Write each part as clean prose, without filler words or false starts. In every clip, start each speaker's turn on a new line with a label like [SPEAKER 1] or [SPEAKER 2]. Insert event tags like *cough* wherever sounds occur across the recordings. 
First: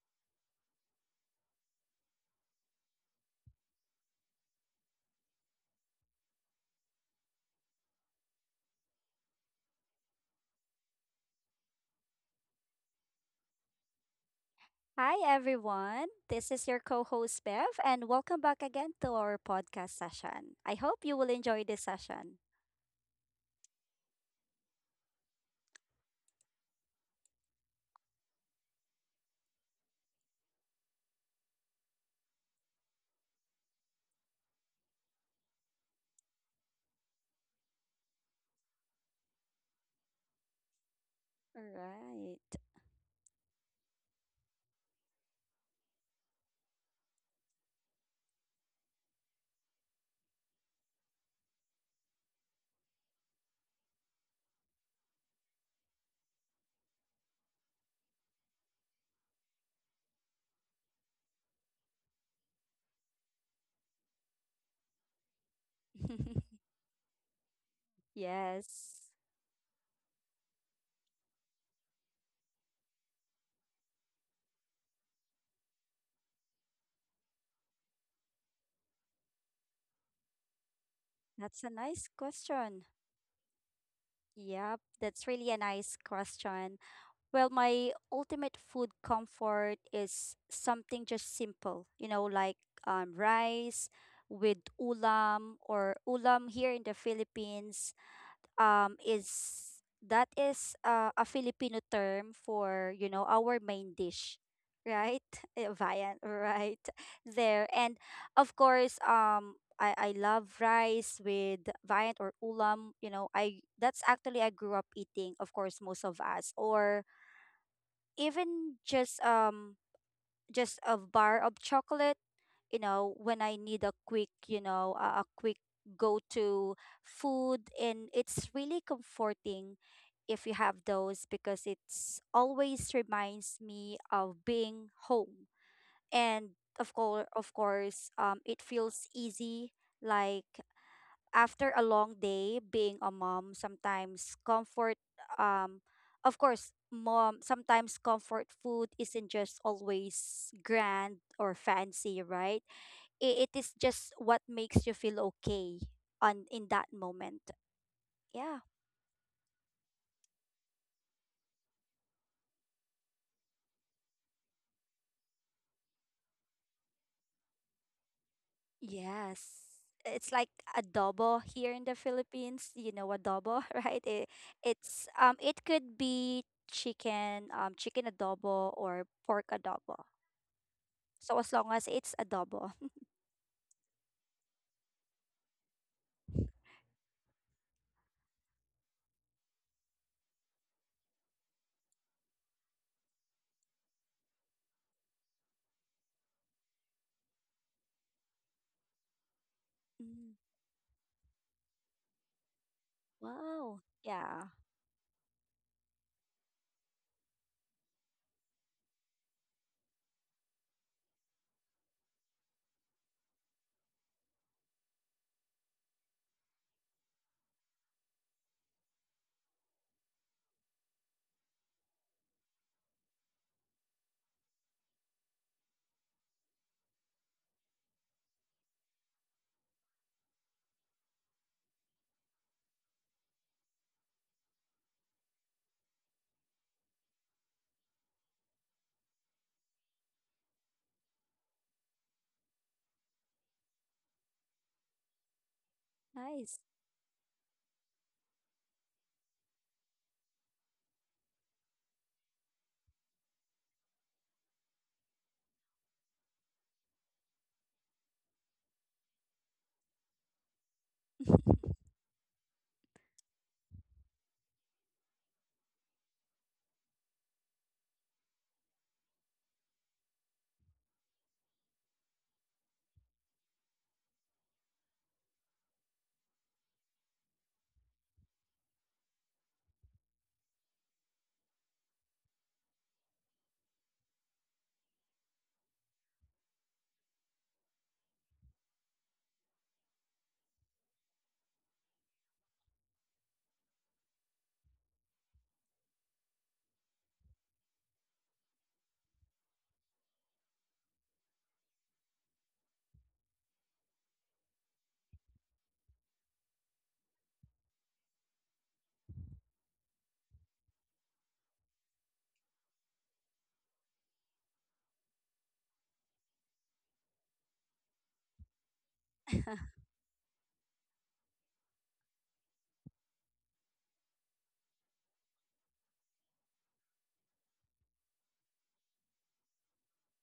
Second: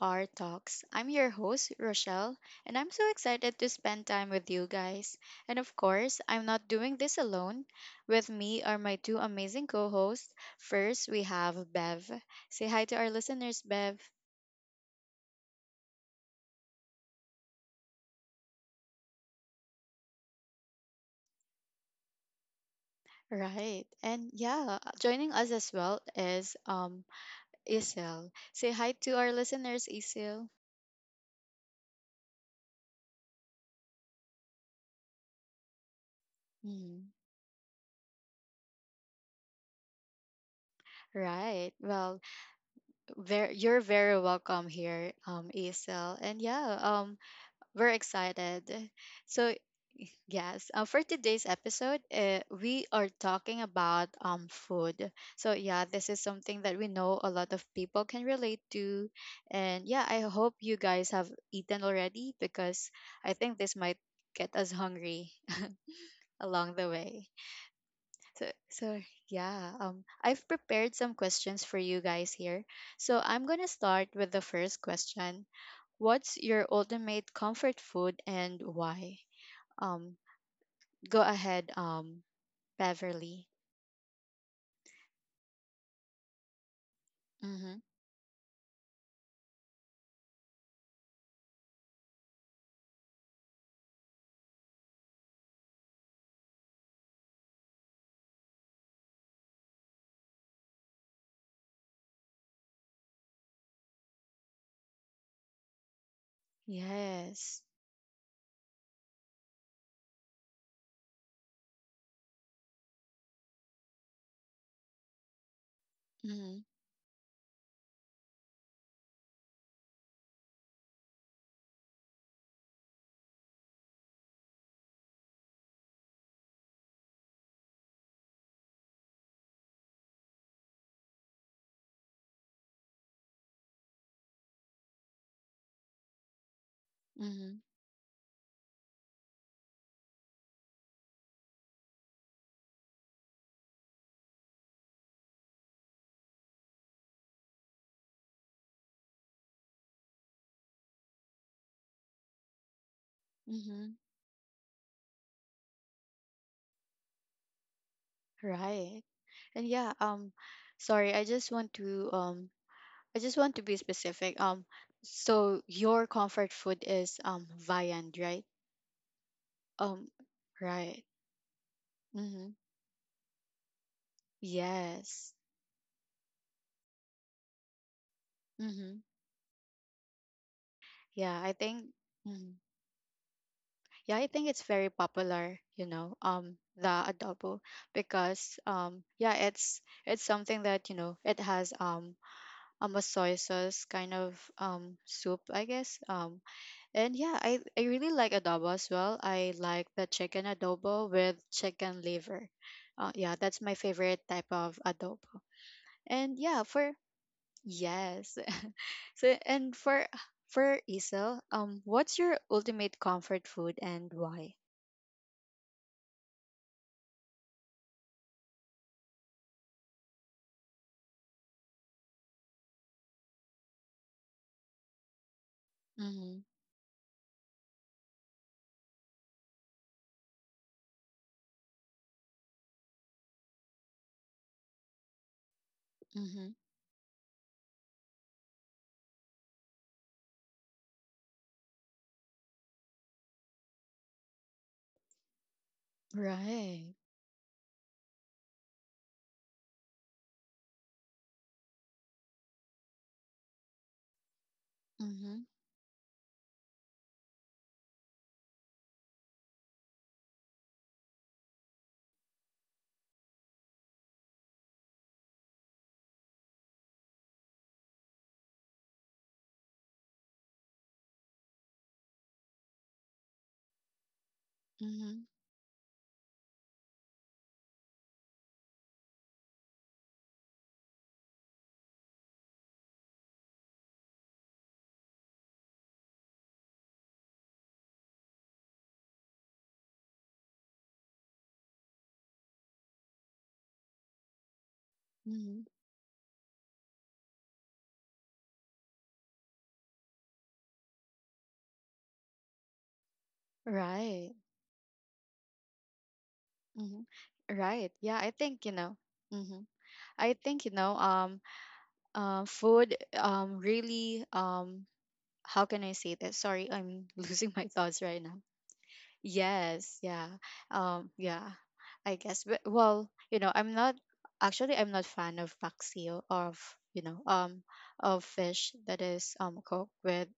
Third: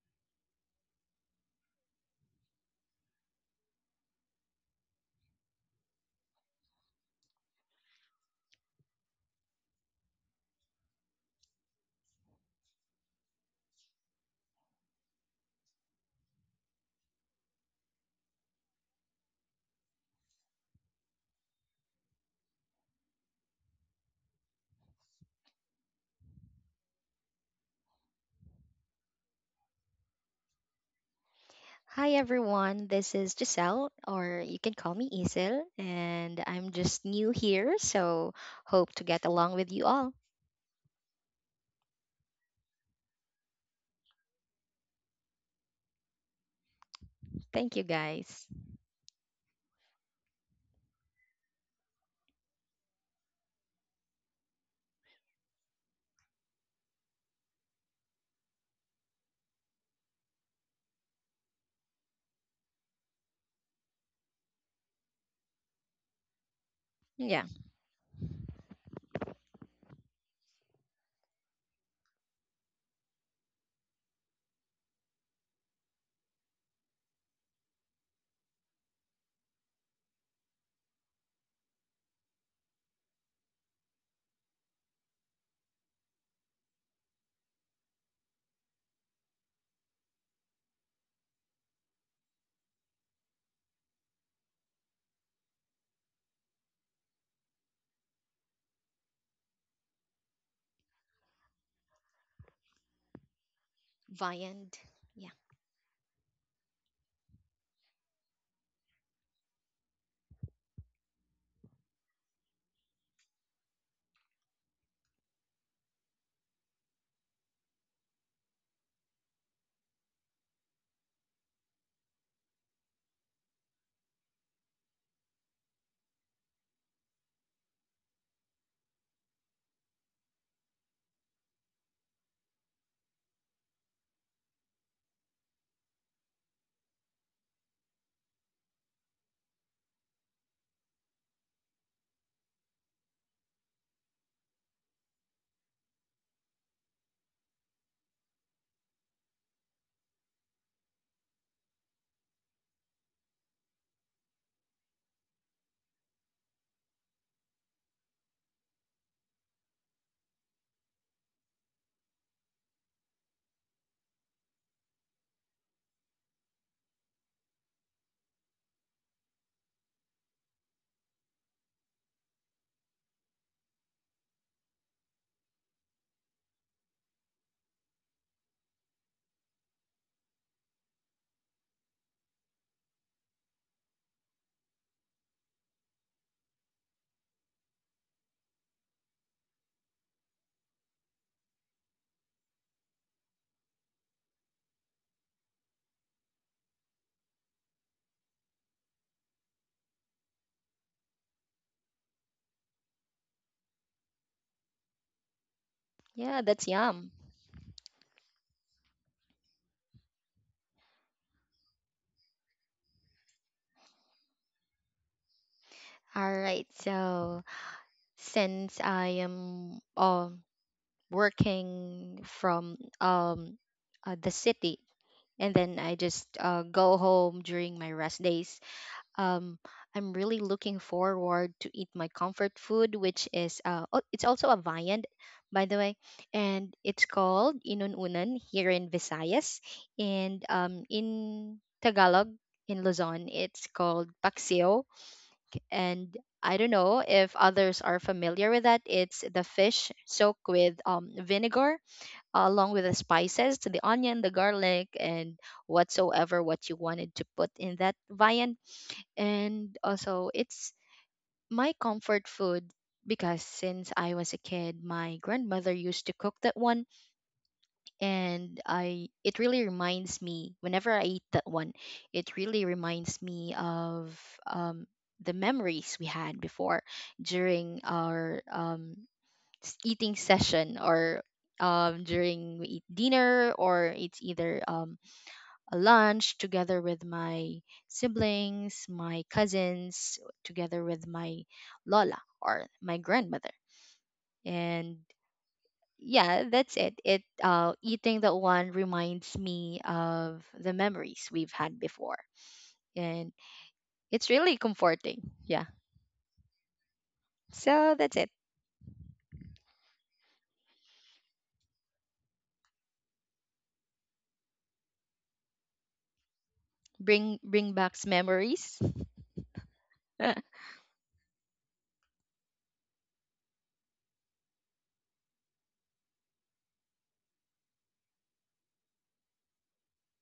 [SPEAKER 1] our talks. I'm your host, Rochelle, and I'm so excited to spend time with you guys. And of course, I'm not doing this alone. With me are my two amazing co hosts. First, we have Bev. Say hi to our listeners, Bev.
[SPEAKER 2] Hi, everyone. This is your co host, Bev, and welcome back again to our podcast session. I hope you will enjoy this session.
[SPEAKER 1] Right. And yeah, joining us as well is Isil. Say hi to our listeners, Isil.
[SPEAKER 3] Hi everyone, this is Giselle, or you can call me Isil, and I'm
[SPEAKER 1] Mm.
[SPEAKER 3] just new here, so hope to get along with you all.
[SPEAKER 1] Right.
[SPEAKER 2] All
[SPEAKER 1] Well,
[SPEAKER 2] right.
[SPEAKER 1] you're very welcome here, Isel. And
[SPEAKER 3] Thank you
[SPEAKER 1] we're
[SPEAKER 3] guys.
[SPEAKER 1] excited. So, yes, for today's episode, we are talking about food. So, yeah, this is something that we know a lot of people can relate to. And yeah, I hope you guys have eaten already because I think this might get us hungry *laughs*
[SPEAKER 2] *laughs*
[SPEAKER 1] along the way.
[SPEAKER 3] Yeah,
[SPEAKER 1] So
[SPEAKER 2] Yes,
[SPEAKER 1] yeah, I've prepared some questions for you guys here. So I'm gonna start with the first question. What's your ultimate comfort food and why? Um, go ahead,
[SPEAKER 2] that's a nice question.
[SPEAKER 1] Beverly.
[SPEAKER 2] Yep, that's really a nice question. Well,
[SPEAKER 1] Mm-hmm.
[SPEAKER 2] my ultimate food comfort is something just simple, you know, like rice with ulam, or ulam here in the Philippines. Is That is a Filipino term for our main dish,
[SPEAKER 3] viand. Yeah,
[SPEAKER 2] right. *laughs* Viand, right. *laughs*
[SPEAKER 1] Yes.
[SPEAKER 2] There, and of course, I love rice with viand or ulam. I That's actually, I grew up eating. Of course, most of
[SPEAKER 1] Mm-hmm.
[SPEAKER 2] us, or even just a bar of chocolate, when I need a quick, a quick go to food, and it's really comforting if you have those, because it's always reminds me of being home. And of course
[SPEAKER 1] Mm-hmm.
[SPEAKER 2] of course it feels easy. Like after a long day being a mom, sometimes comfort, um of course, mom sometimes comfort food isn't just always grand or fancy, right? It is
[SPEAKER 1] Mm-hmm.
[SPEAKER 2] just what makes you feel okay on in that moment. Yeah.
[SPEAKER 1] Right. And sorry, I just want to I just want to be specific. So your comfort food is viand, right?
[SPEAKER 2] Yes.
[SPEAKER 1] Um,
[SPEAKER 2] It's like
[SPEAKER 1] right.
[SPEAKER 2] adobo here in the
[SPEAKER 1] Mm-hmm.
[SPEAKER 2] Philippines. You know adobo, *laughs* right? It, it's
[SPEAKER 1] Yes.
[SPEAKER 2] um it could be chicken adobo
[SPEAKER 1] Mm-hmm.
[SPEAKER 2] or pork adobo.
[SPEAKER 1] Yeah,
[SPEAKER 2] So
[SPEAKER 1] I
[SPEAKER 2] as long
[SPEAKER 1] think
[SPEAKER 2] as it's
[SPEAKER 1] mhm.
[SPEAKER 2] adobo.
[SPEAKER 1] Yeah, I think it's very popular, you know, the adobo because yeah, it's something that, you know, it has a soy sauce kind of soup, I guess. And yeah, I really like adobo as well. I like the
[SPEAKER 2] *laughs*
[SPEAKER 1] chicken
[SPEAKER 2] Mm,
[SPEAKER 1] adobo with chicken liver. Yeah, that's my
[SPEAKER 2] wow.
[SPEAKER 1] favorite type
[SPEAKER 2] Yeah.
[SPEAKER 1] of adobo. And
[SPEAKER 3] yeah,
[SPEAKER 1] yeah,
[SPEAKER 3] that's
[SPEAKER 1] for
[SPEAKER 3] yum.
[SPEAKER 1] yes. *laughs* So, and for Isel, what's your ultimate comfort food and why?
[SPEAKER 3] All right, so since I am working from the city, and then I just
[SPEAKER 1] Mm-hmm.
[SPEAKER 3] go home during my rest days, um, I'm really looking forward to eat my comfort food, which is it's also a viand, by the way,
[SPEAKER 1] Mm-hmm.
[SPEAKER 3] and it's called inununan here in Visayas, and in Tagalog in Luzon, it's called paksiw, and I
[SPEAKER 2] Nice.
[SPEAKER 3] don't
[SPEAKER 1] Right.
[SPEAKER 3] know if others are familiar with that. It's the fish soaked with vinegar, along with the spices, the onion, the garlic,
[SPEAKER 1] Mm-hmm.
[SPEAKER 3] and whatsoever what you wanted to put in that viand, and also it's my
[SPEAKER 2] *laughs*
[SPEAKER 3] comfort food because since I was a kid, my grandmother used to cook that one, and I it really reminds me whenever I eat that one. It really reminds me of
[SPEAKER 1] Mm-hmm.
[SPEAKER 3] um, the memories we had before, during our eating session, or during we eat dinner, or it's either a lunch together with my siblings, my cousins, together with my lola or my grandmother. And
[SPEAKER 1] Mm-hmm.
[SPEAKER 3] yeah, that's it. It eating that one reminds me of the memories we've had before, and
[SPEAKER 1] Right.
[SPEAKER 3] it's really comforting. Yeah.
[SPEAKER 1] Mm-hmm. Right. Yeah,
[SPEAKER 3] So
[SPEAKER 1] I
[SPEAKER 3] that's it.
[SPEAKER 1] think, you know, mm-hmm. I think, you know, food, really, how can I say that? Sorry, I'm *laughs* losing
[SPEAKER 3] Bring
[SPEAKER 1] my
[SPEAKER 3] bring
[SPEAKER 1] thoughts
[SPEAKER 3] back
[SPEAKER 1] right now.
[SPEAKER 3] memories.
[SPEAKER 1] Yes, yeah.
[SPEAKER 3] *laughs*
[SPEAKER 1] Yeah. I guess. But well, you know, I'm not actually I'm not fan of paksiw of, you know, of fish that is cooked with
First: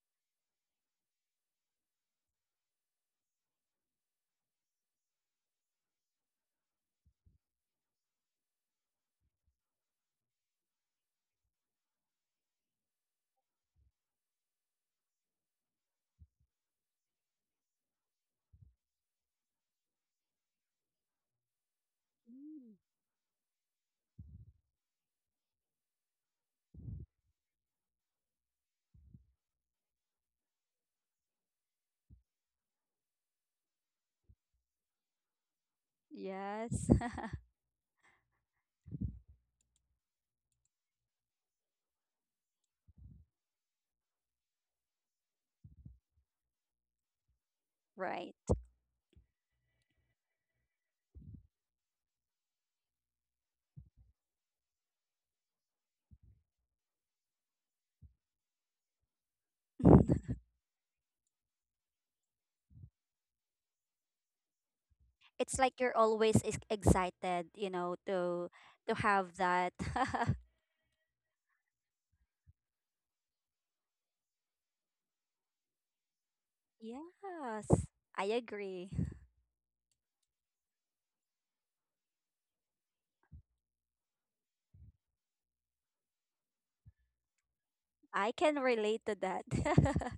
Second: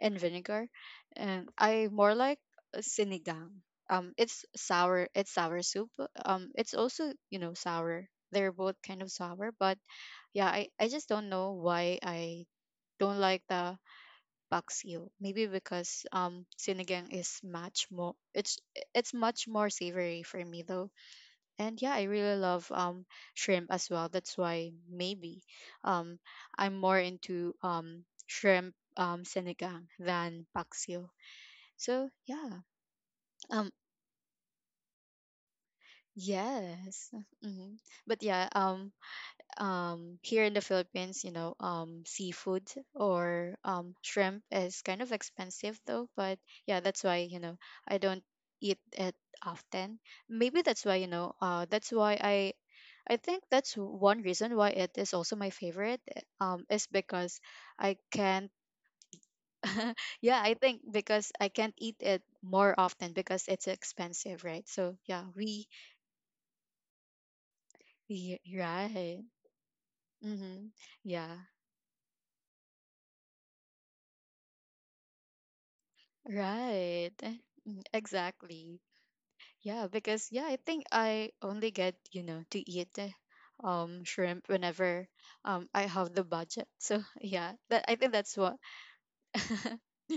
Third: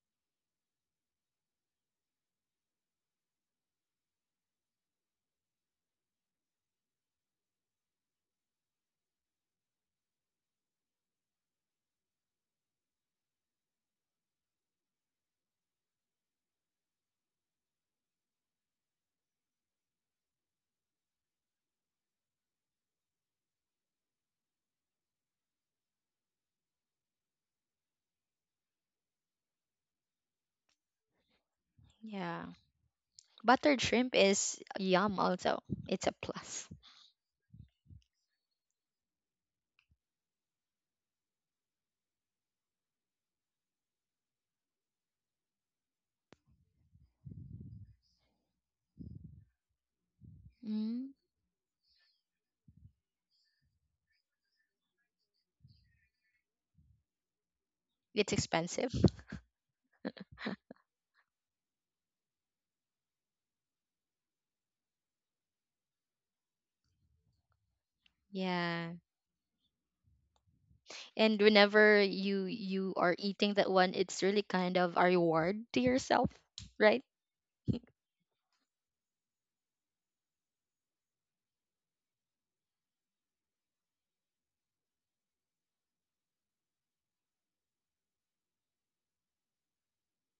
[SPEAKER 1] in vinegar. And I more like sinigang. It's sour soup. It's also, you know, sour. They're both kind of sour, but yeah, I just don't know why I don't like the bugs you. Maybe because sinigang is much more it's much more savory for me though. And yeah, I really love
[SPEAKER 2] Mm,
[SPEAKER 1] shrimp as well. That's why maybe um I'm more into shrimp sinigang than paksiw. So
[SPEAKER 3] Yeah.
[SPEAKER 1] yeah.
[SPEAKER 3] Buttered
[SPEAKER 1] Um,
[SPEAKER 3] shrimp is yum also. It's a plus.
[SPEAKER 2] yes.
[SPEAKER 1] yes. Hmm. But here in the Philippines, you know, seafood or shrimp is kind of expensive though, but yeah, that's why, you know, I don't
[SPEAKER 2] *laughs* Right.
[SPEAKER 1] eat it often. Maybe that's
[SPEAKER 3] Mm,
[SPEAKER 1] why, you know, that's why I think that's one reason why it is also my favorite is because I
[SPEAKER 3] it's
[SPEAKER 1] can't
[SPEAKER 3] expensive.
[SPEAKER 1] *laughs*
[SPEAKER 2] *laughs*
[SPEAKER 1] yeah, I think because I can't eat it more often because it's expensive, right? So yeah,
[SPEAKER 2] It's like you're always excited,
[SPEAKER 1] we
[SPEAKER 2] to
[SPEAKER 3] Yeah.
[SPEAKER 2] to
[SPEAKER 1] right.
[SPEAKER 2] have that. *laughs*
[SPEAKER 1] Mm-hmm.
[SPEAKER 3] And
[SPEAKER 1] Yeah.
[SPEAKER 3] whenever you are eating that one, it's really kind of a reward to yourself, right? *laughs*
[SPEAKER 1] Right.
[SPEAKER 2] Yes,
[SPEAKER 1] Mm,
[SPEAKER 2] I
[SPEAKER 1] exactly.
[SPEAKER 2] agree.
[SPEAKER 1] Yeah, because yeah, I think I only get, you know, to eat shrimp whenever I have the budget. *laughs* So yeah, that I think
[SPEAKER 2] I
[SPEAKER 1] that's what
[SPEAKER 2] can relate to that. *laughs*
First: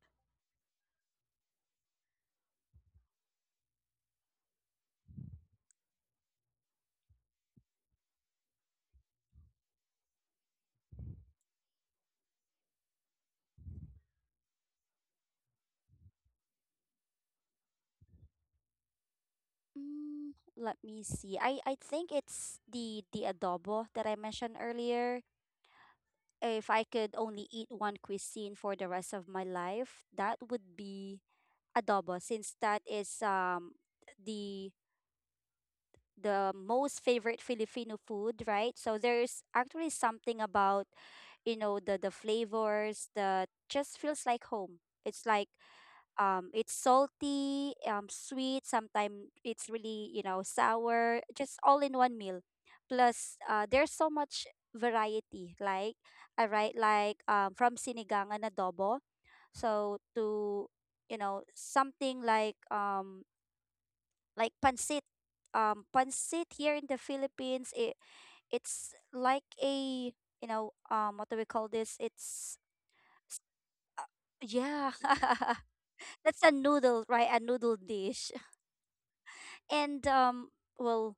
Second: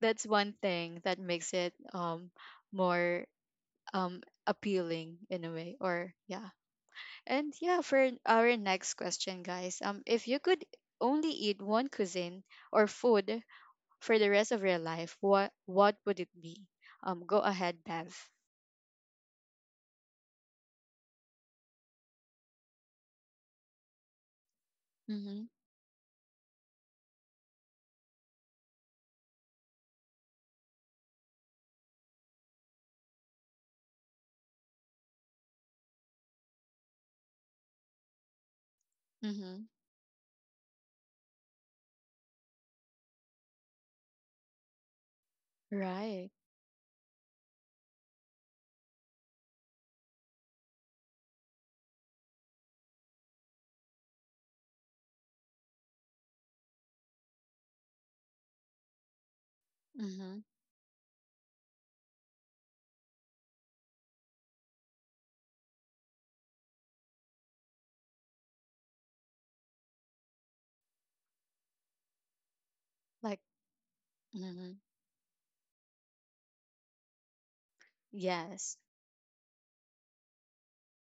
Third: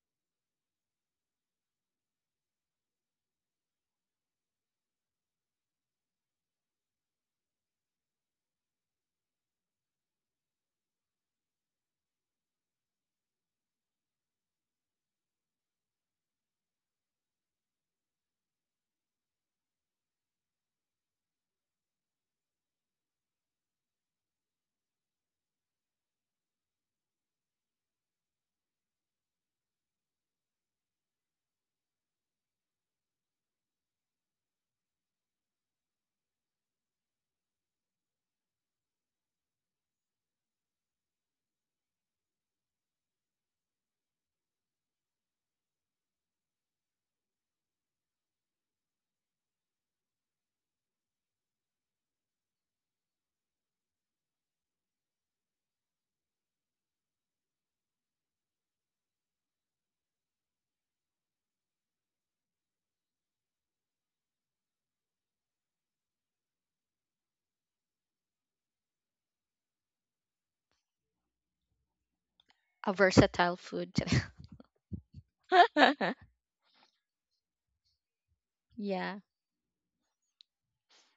[SPEAKER 1] that's one thing that makes it more um appealing in a way or yeah. And yeah, for our next question, guys, if you could only eat one cuisine or food for the rest of your life, what would it be? Go ahead, Bev.
[SPEAKER 2] Mm, let me see. I think it's the adobo that I mentioned earlier.
[SPEAKER 1] Mm-hmm.
[SPEAKER 2] If I could only eat one cuisine for the rest of my life, that would be adobo, since that is the the most favorite Filipino food, right? So there's
[SPEAKER 1] Mm-hmm.
[SPEAKER 2] actually something about, the flavors that just feels like home. It's like
[SPEAKER 1] Right.
[SPEAKER 2] it's salty, sweet, sometimes it's really, sour, just all in one meal. Plus, there's so much variety. Like, all right, like, from sinigang and adobo. So,
[SPEAKER 1] Mm-hmm.
[SPEAKER 2] something like, like pancit. Pancit here in the Philippines, it's like, a you know what do we call this? It's
[SPEAKER 3] A
[SPEAKER 1] Like,
[SPEAKER 3] versatile food.
[SPEAKER 1] mm-hmm.
[SPEAKER 2] Yeah, *laughs*
[SPEAKER 3] *laughs*
[SPEAKER 2] that's a noodle, right? A noodle dish.
[SPEAKER 1] Yes.
[SPEAKER 3] Yeah,
[SPEAKER 2] And well,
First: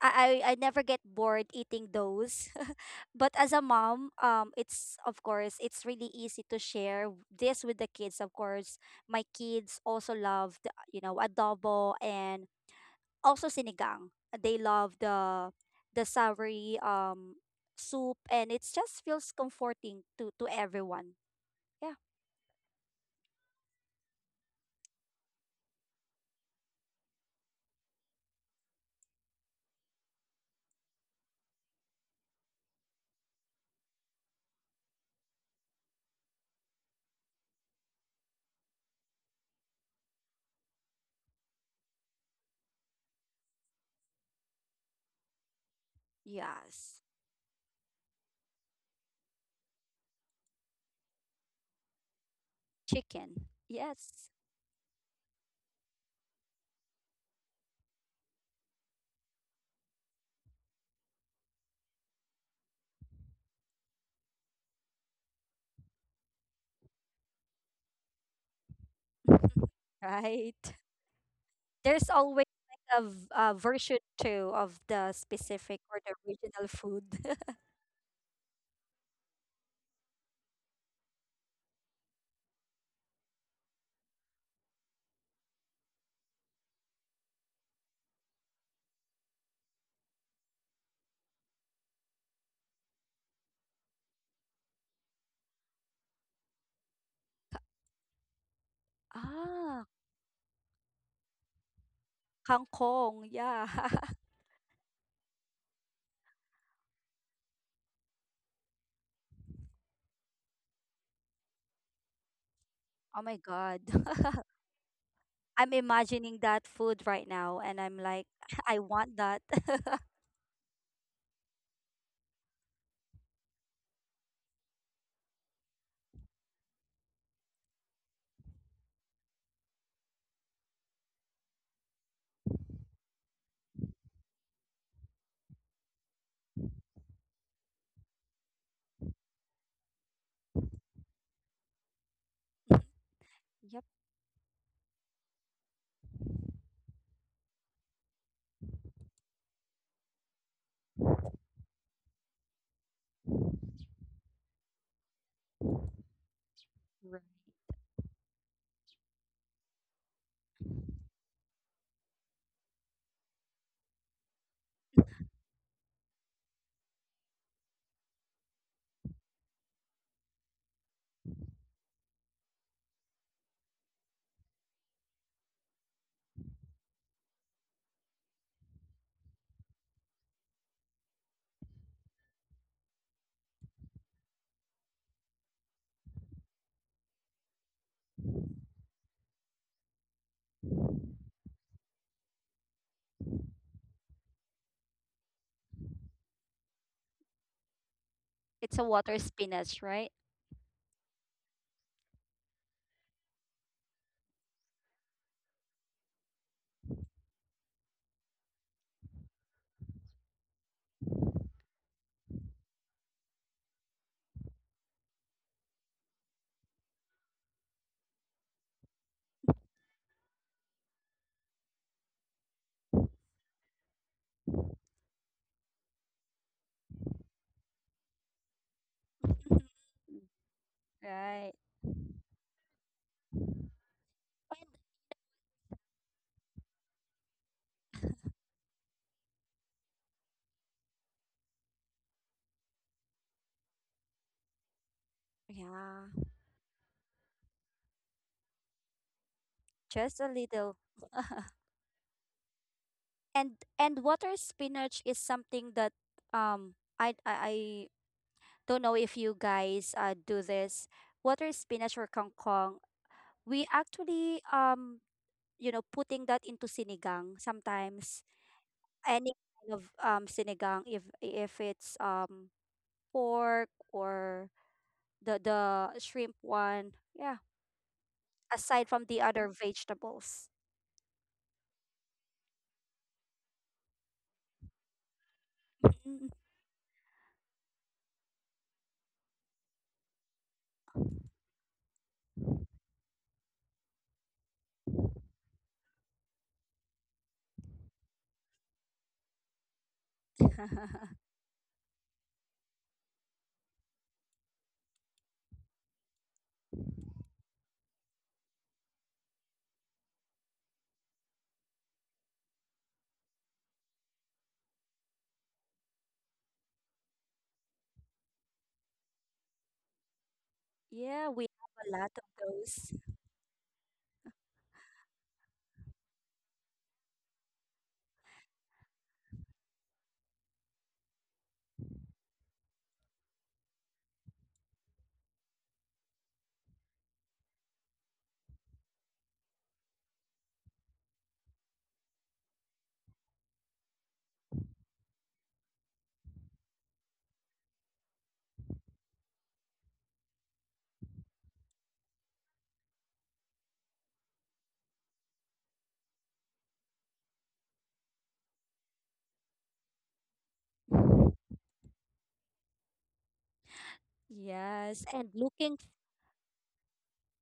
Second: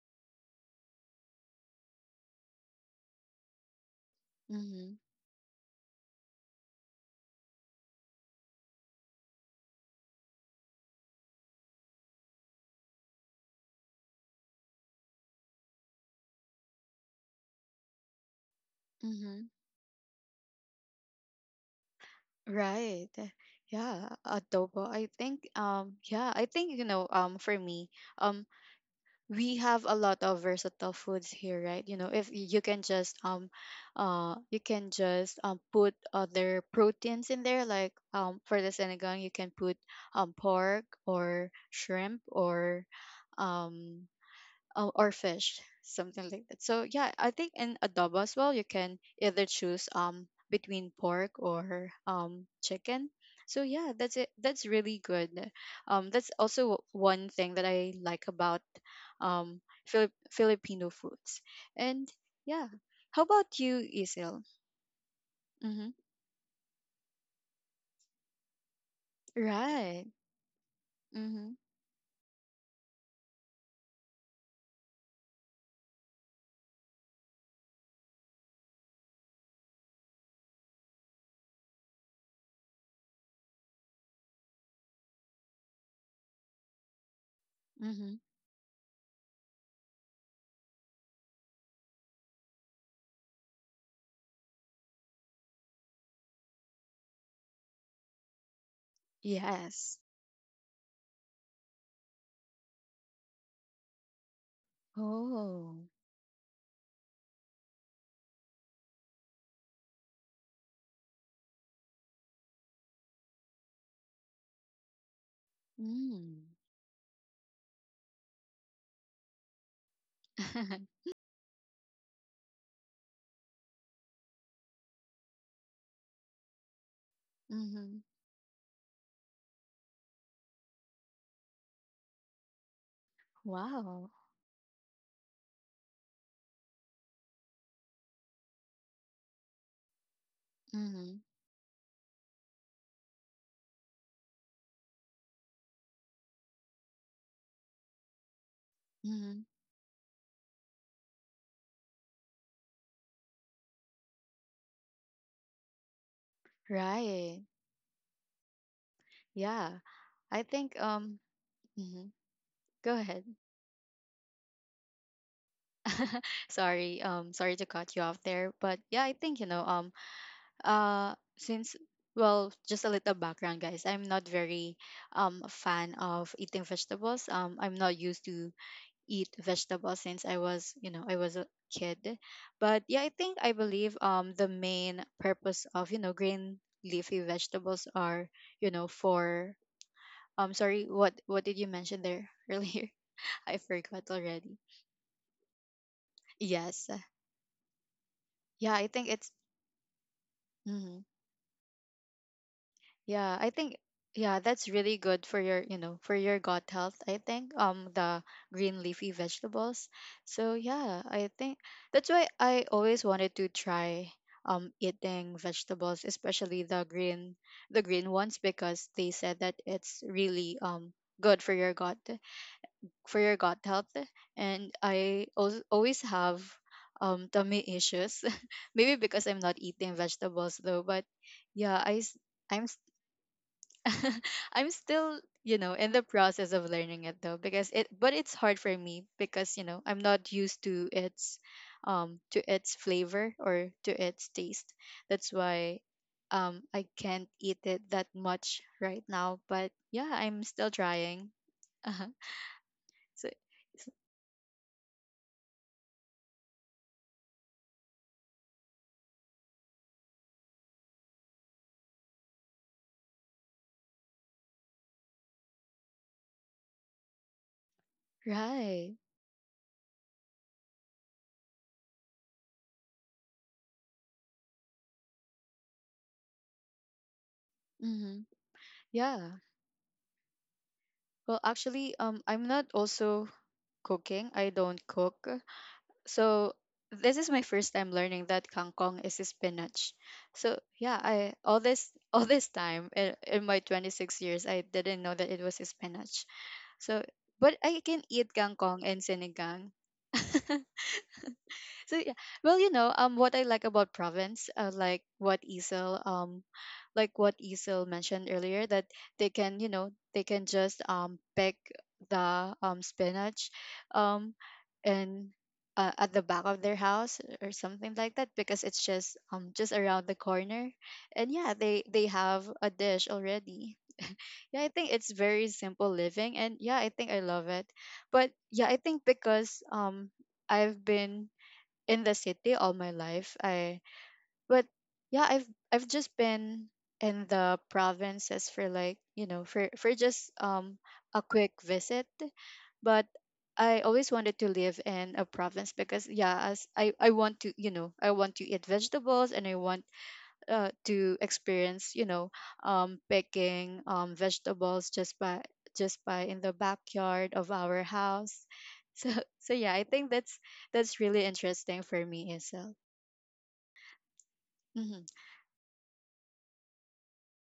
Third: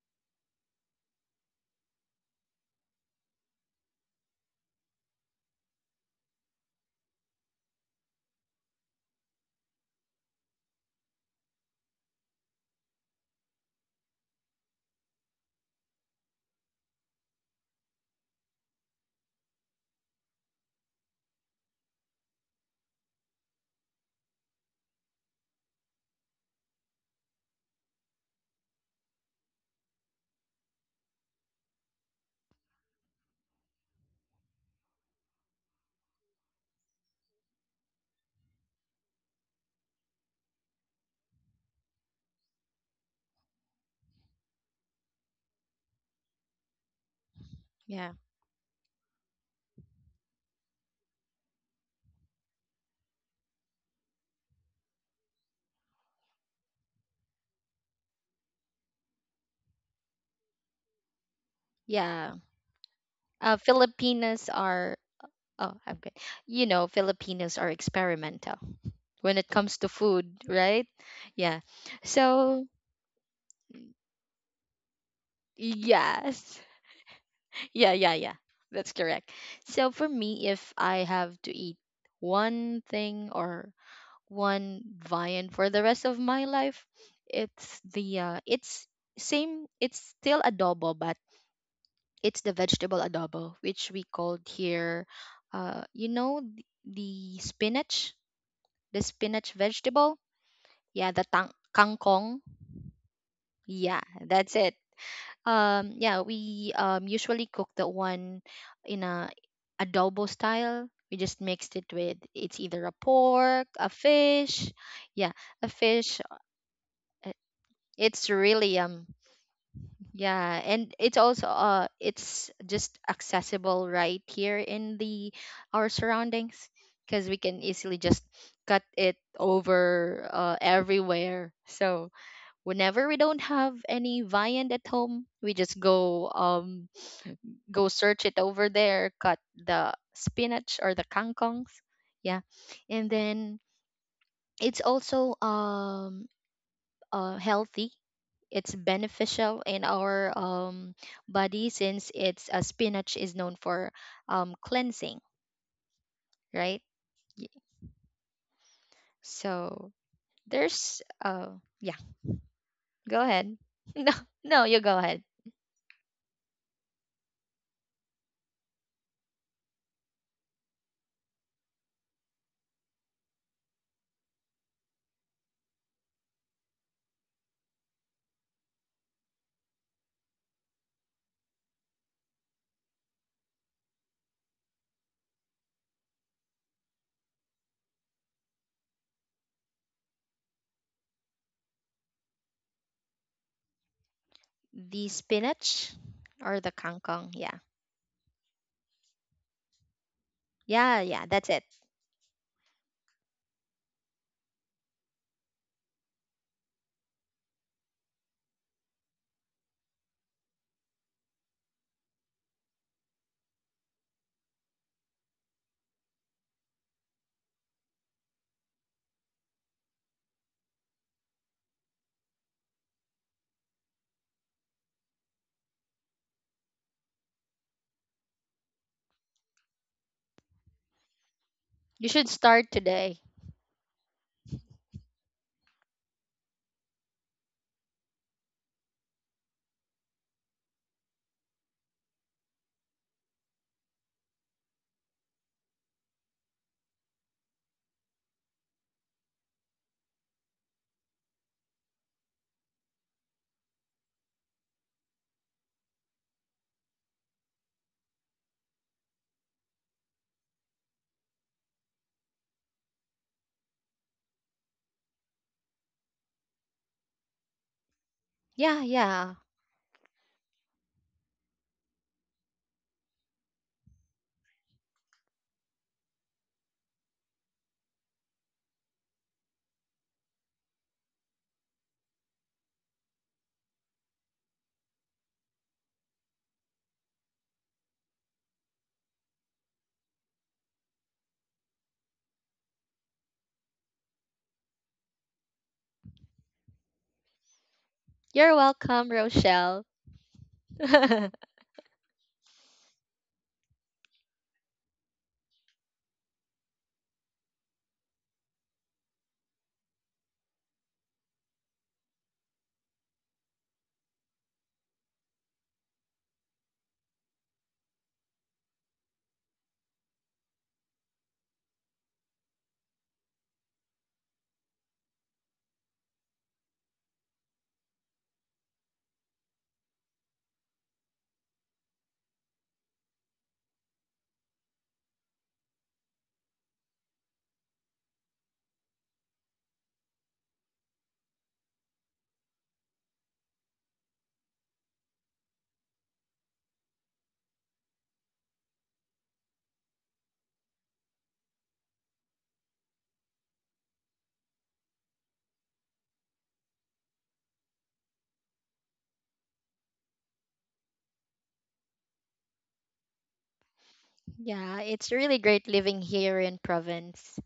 [SPEAKER 2] I never get bored eating those. *laughs* But as a mom,
[SPEAKER 1] Mm-hmm.
[SPEAKER 2] it's of course it's really easy to share this with the kids. Of course, my kids also love the, adobo, and also sinigang. They love the savory, soup, and it just feels
[SPEAKER 1] Mm-hmm.
[SPEAKER 2] comforting to everyone. Yeah.
[SPEAKER 1] Right. Yeah. Adobo. I think, yeah, I think, you know, for me, um, we have a lot of versatile foods here, right? You know, if you can just, you can just, put other proteins in there, like, for the sinigang, you can put, pork or shrimp um, or fish, something like that. So
[SPEAKER 2] Yes.
[SPEAKER 1] yeah, I think in
[SPEAKER 3] yeah,
[SPEAKER 1] adobo as well, you can either choose between pork or chicken.
[SPEAKER 2] Chicken.
[SPEAKER 1] So yeah, that's it.
[SPEAKER 2] Yes.
[SPEAKER 1] That's really good. That's also one thing that I like about Filipino foods. And
[SPEAKER 3] yeah.
[SPEAKER 1] yeah, how about you, Isil?
[SPEAKER 3] Filipinos are oh
[SPEAKER 1] Mm-hmm.
[SPEAKER 3] I'm good. You know, Filipinos are experimental when it comes to
[SPEAKER 2] *laughs*
[SPEAKER 1] Right.
[SPEAKER 3] food,
[SPEAKER 2] Right.
[SPEAKER 3] right?
[SPEAKER 1] Mm-hmm.
[SPEAKER 3] Yeah.
[SPEAKER 2] There's always
[SPEAKER 3] So
[SPEAKER 2] like a version two of the specific or the
[SPEAKER 3] yes.
[SPEAKER 2] original food.
[SPEAKER 3] *laughs* Yeah, yeah, yeah, that's correct. So for me, if I have to eat one thing or one vine for the rest of my life, it's
[SPEAKER 1] Mm-hmm.
[SPEAKER 3] the it's same. It's still adobo, but it's the vegetable adobo, which we called here. You know, the
[SPEAKER 2] *laughs*
[SPEAKER 3] spinach
[SPEAKER 2] Ah,
[SPEAKER 1] Yes.
[SPEAKER 3] vegetable. Yeah, the tang kangkong.
[SPEAKER 2] kangkong. Yeah.
[SPEAKER 3] Yeah,
[SPEAKER 2] *laughs*
[SPEAKER 3] that's it.
[SPEAKER 1] Oh.
[SPEAKER 3] Yeah, we usually cook that one in a adobo style. We just mixed it with, it's either a
[SPEAKER 2] Oh my
[SPEAKER 3] pork,
[SPEAKER 2] god.
[SPEAKER 3] a
[SPEAKER 2] *laughs*
[SPEAKER 3] fish, yeah, a
[SPEAKER 2] I'm
[SPEAKER 3] fish
[SPEAKER 2] imagining
[SPEAKER 1] Mm.
[SPEAKER 2] that food right
[SPEAKER 3] uh,
[SPEAKER 2] now, and I'm like,
[SPEAKER 3] it's
[SPEAKER 2] *laughs* I
[SPEAKER 3] really
[SPEAKER 2] want that. *laughs*
[SPEAKER 3] yeah,
[SPEAKER 1] *laughs*
[SPEAKER 3] and it's also it's just accessible right here in the our surroundings, because we can
[SPEAKER 1] mm-hmm.
[SPEAKER 3] easily just cut it over everywhere. So whenever we don't have
[SPEAKER 1] Wow.
[SPEAKER 3] any viand at home, we just go search it over there, cut the spinach or the
[SPEAKER 1] Mm-hmm.
[SPEAKER 3] kangkongs. Yeah. And then
[SPEAKER 2] Yep.
[SPEAKER 3] it's also healthy. It's beneficial in our body, since it's spinach is known for cleansing, right?
[SPEAKER 1] Right.
[SPEAKER 3] Y-
[SPEAKER 1] Yeah.
[SPEAKER 3] So
[SPEAKER 1] I think
[SPEAKER 3] there's yeah,
[SPEAKER 1] mhm. Go ahead.
[SPEAKER 3] go ahead. *laughs* No, no, you go ahead.
[SPEAKER 1] *laughs* Sorry. Sorry to cut you off there, but yeah, I think you know uh since well, just a little background guys. I'm not very a fan of eating vegetables. I'm not used to eat vegetables since I was, you know, I was a kid. But yeah, I think I believe the main purpose of, you know, green leafy vegetables are, you know, for I'm sorry, what did you mention there *laughs* earlier? I forgot already.
[SPEAKER 3] The spinach or the
[SPEAKER 1] Yes.
[SPEAKER 3] kangkong, yeah.
[SPEAKER 1] Yeah,
[SPEAKER 2] It's a
[SPEAKER 1] I think
[SPEAKER 2] water
[SPEAKER 1] it's
[SPEAKER 2] spinach, right?
[SPEAKER 1] mhm.
[SPEAKER 3] Yeah, yeah, that's it.
[SPEAKER 1] Yeah, I think yeah, that's really good for your, you know, for your gut health, I think. The green leafy vegetables. So yeah, I think that's why I always wanted to try eating vegetables, especially the green ones because they said that it's really good for your gut. For your gut health and I al always have tummy issues *laughs* maybe because I'm not
[SPEAKER 2] *laughs*
[SPEAKER 1] eating vegetables though but
[SPEAKER 2] Right.
[SPEAKER 1] yeah I s-
[SPEAKER 3] You should
[SPEAKER 1] I'm s-
[SPEAKER 3] start today.
[SPEAKER 1] *laughs*
[SPEAKER 2] And
[SPEAKER 1] I'm still you know in the process of learning it though because it but it's hard for me because you know I'm not used to its flavor or to its taste that's why
[SPEAKER 2] yeah,
[SPEAKER 1] I can't eat it that much right now but yeah
[SPEAKER 2] just a
[SPEAKER 1] I'm still
[SPEAKER 2] little.
[SPEAKER 1] trying
[SPEAKER 2] *laughs*
[SPEAKER 1] *laughs* uh-huh. So
[SPEAKER 2] and and water spinach is something that, um I don't know if you guys, do this. Water spinach or kangkong, we actually, putting that into sinigang sometimes,
[SPEAKER 3] Yeah,
[SPEAKER 1] right.
[SPEAKER 2] any
[SPEAKER 3] yeah.
[SPEAKER 2] kind of sinigang, if it's pork, or the shrimp one. Yeah.
[SPEAKER 1] Mm-hmm.
[SPEAKER 2] Aside from the
[SPEAKER 1] Yeah.
[SPEAKER 2] other vegetables.
[SPEAKER 1] Well, actually, I'm not also cooking. I don't cook.
[SPEAKER 2] Mm.
[SPEAKER 1] So this is my first time learning that kangkong is spinach. So yeah, I all this *laughs* all this time in my 26 years, I didn't know that it was spinach. So, but I can eat
[SPEAKER 3] You're
[SPEAKER 1] kangkong and
[SPEAKER 3] welcome,
[SPEAKER 1] sinigang.
[SPEAKER 3] Rochelle.
[SPEAKER 1] *laughs*
[SPEAKER 2] *laughs*
[SPEAKER 3] *laughs*
[SPEAKER 1] So yeah, well, you know, what I like about province, like what Isil mentioned earlier, that they can, you know, they can just pick the spinach um and at the back of their house or something like that because it's just around the corner
[SPEAKER 2] Yeah,
[SPEAKER 1] and
[SPEAKER 2] we
[SPEAKER 1] yeah
[SPEAKER 2] have a
[SPEAKER 1] they
[SPEAKER 2] lot of
[SPEAKER 1] have a
[SPEAKER 2] those.
[SPEAKER 1] dish already. *laughs* Yeah I think it's very simple living and yeah I think I love it but yeah I think because I've been in the city all my life I but yeah, I've just been in the provinces for like, you know, for just a quick visit. But I always wanted to live in a province because yeah, as I want to, you know, I want to eat vegetables and I want to experience, you know, picking vegetables just by in the backyard of our house. *laughs* So yeah, I think that's really interesting for me itself.
[SPEAKER 3] Yeah,
[SPEAKER 1] Mm-hmm.
[SPEAKER 2] Yes,
[SPEAKER 3] it's
[SPEAKER 2] and
[SPEAKER 3] really great
[SPEAKER 2] looking,
[SPEAKER 3] living here in province.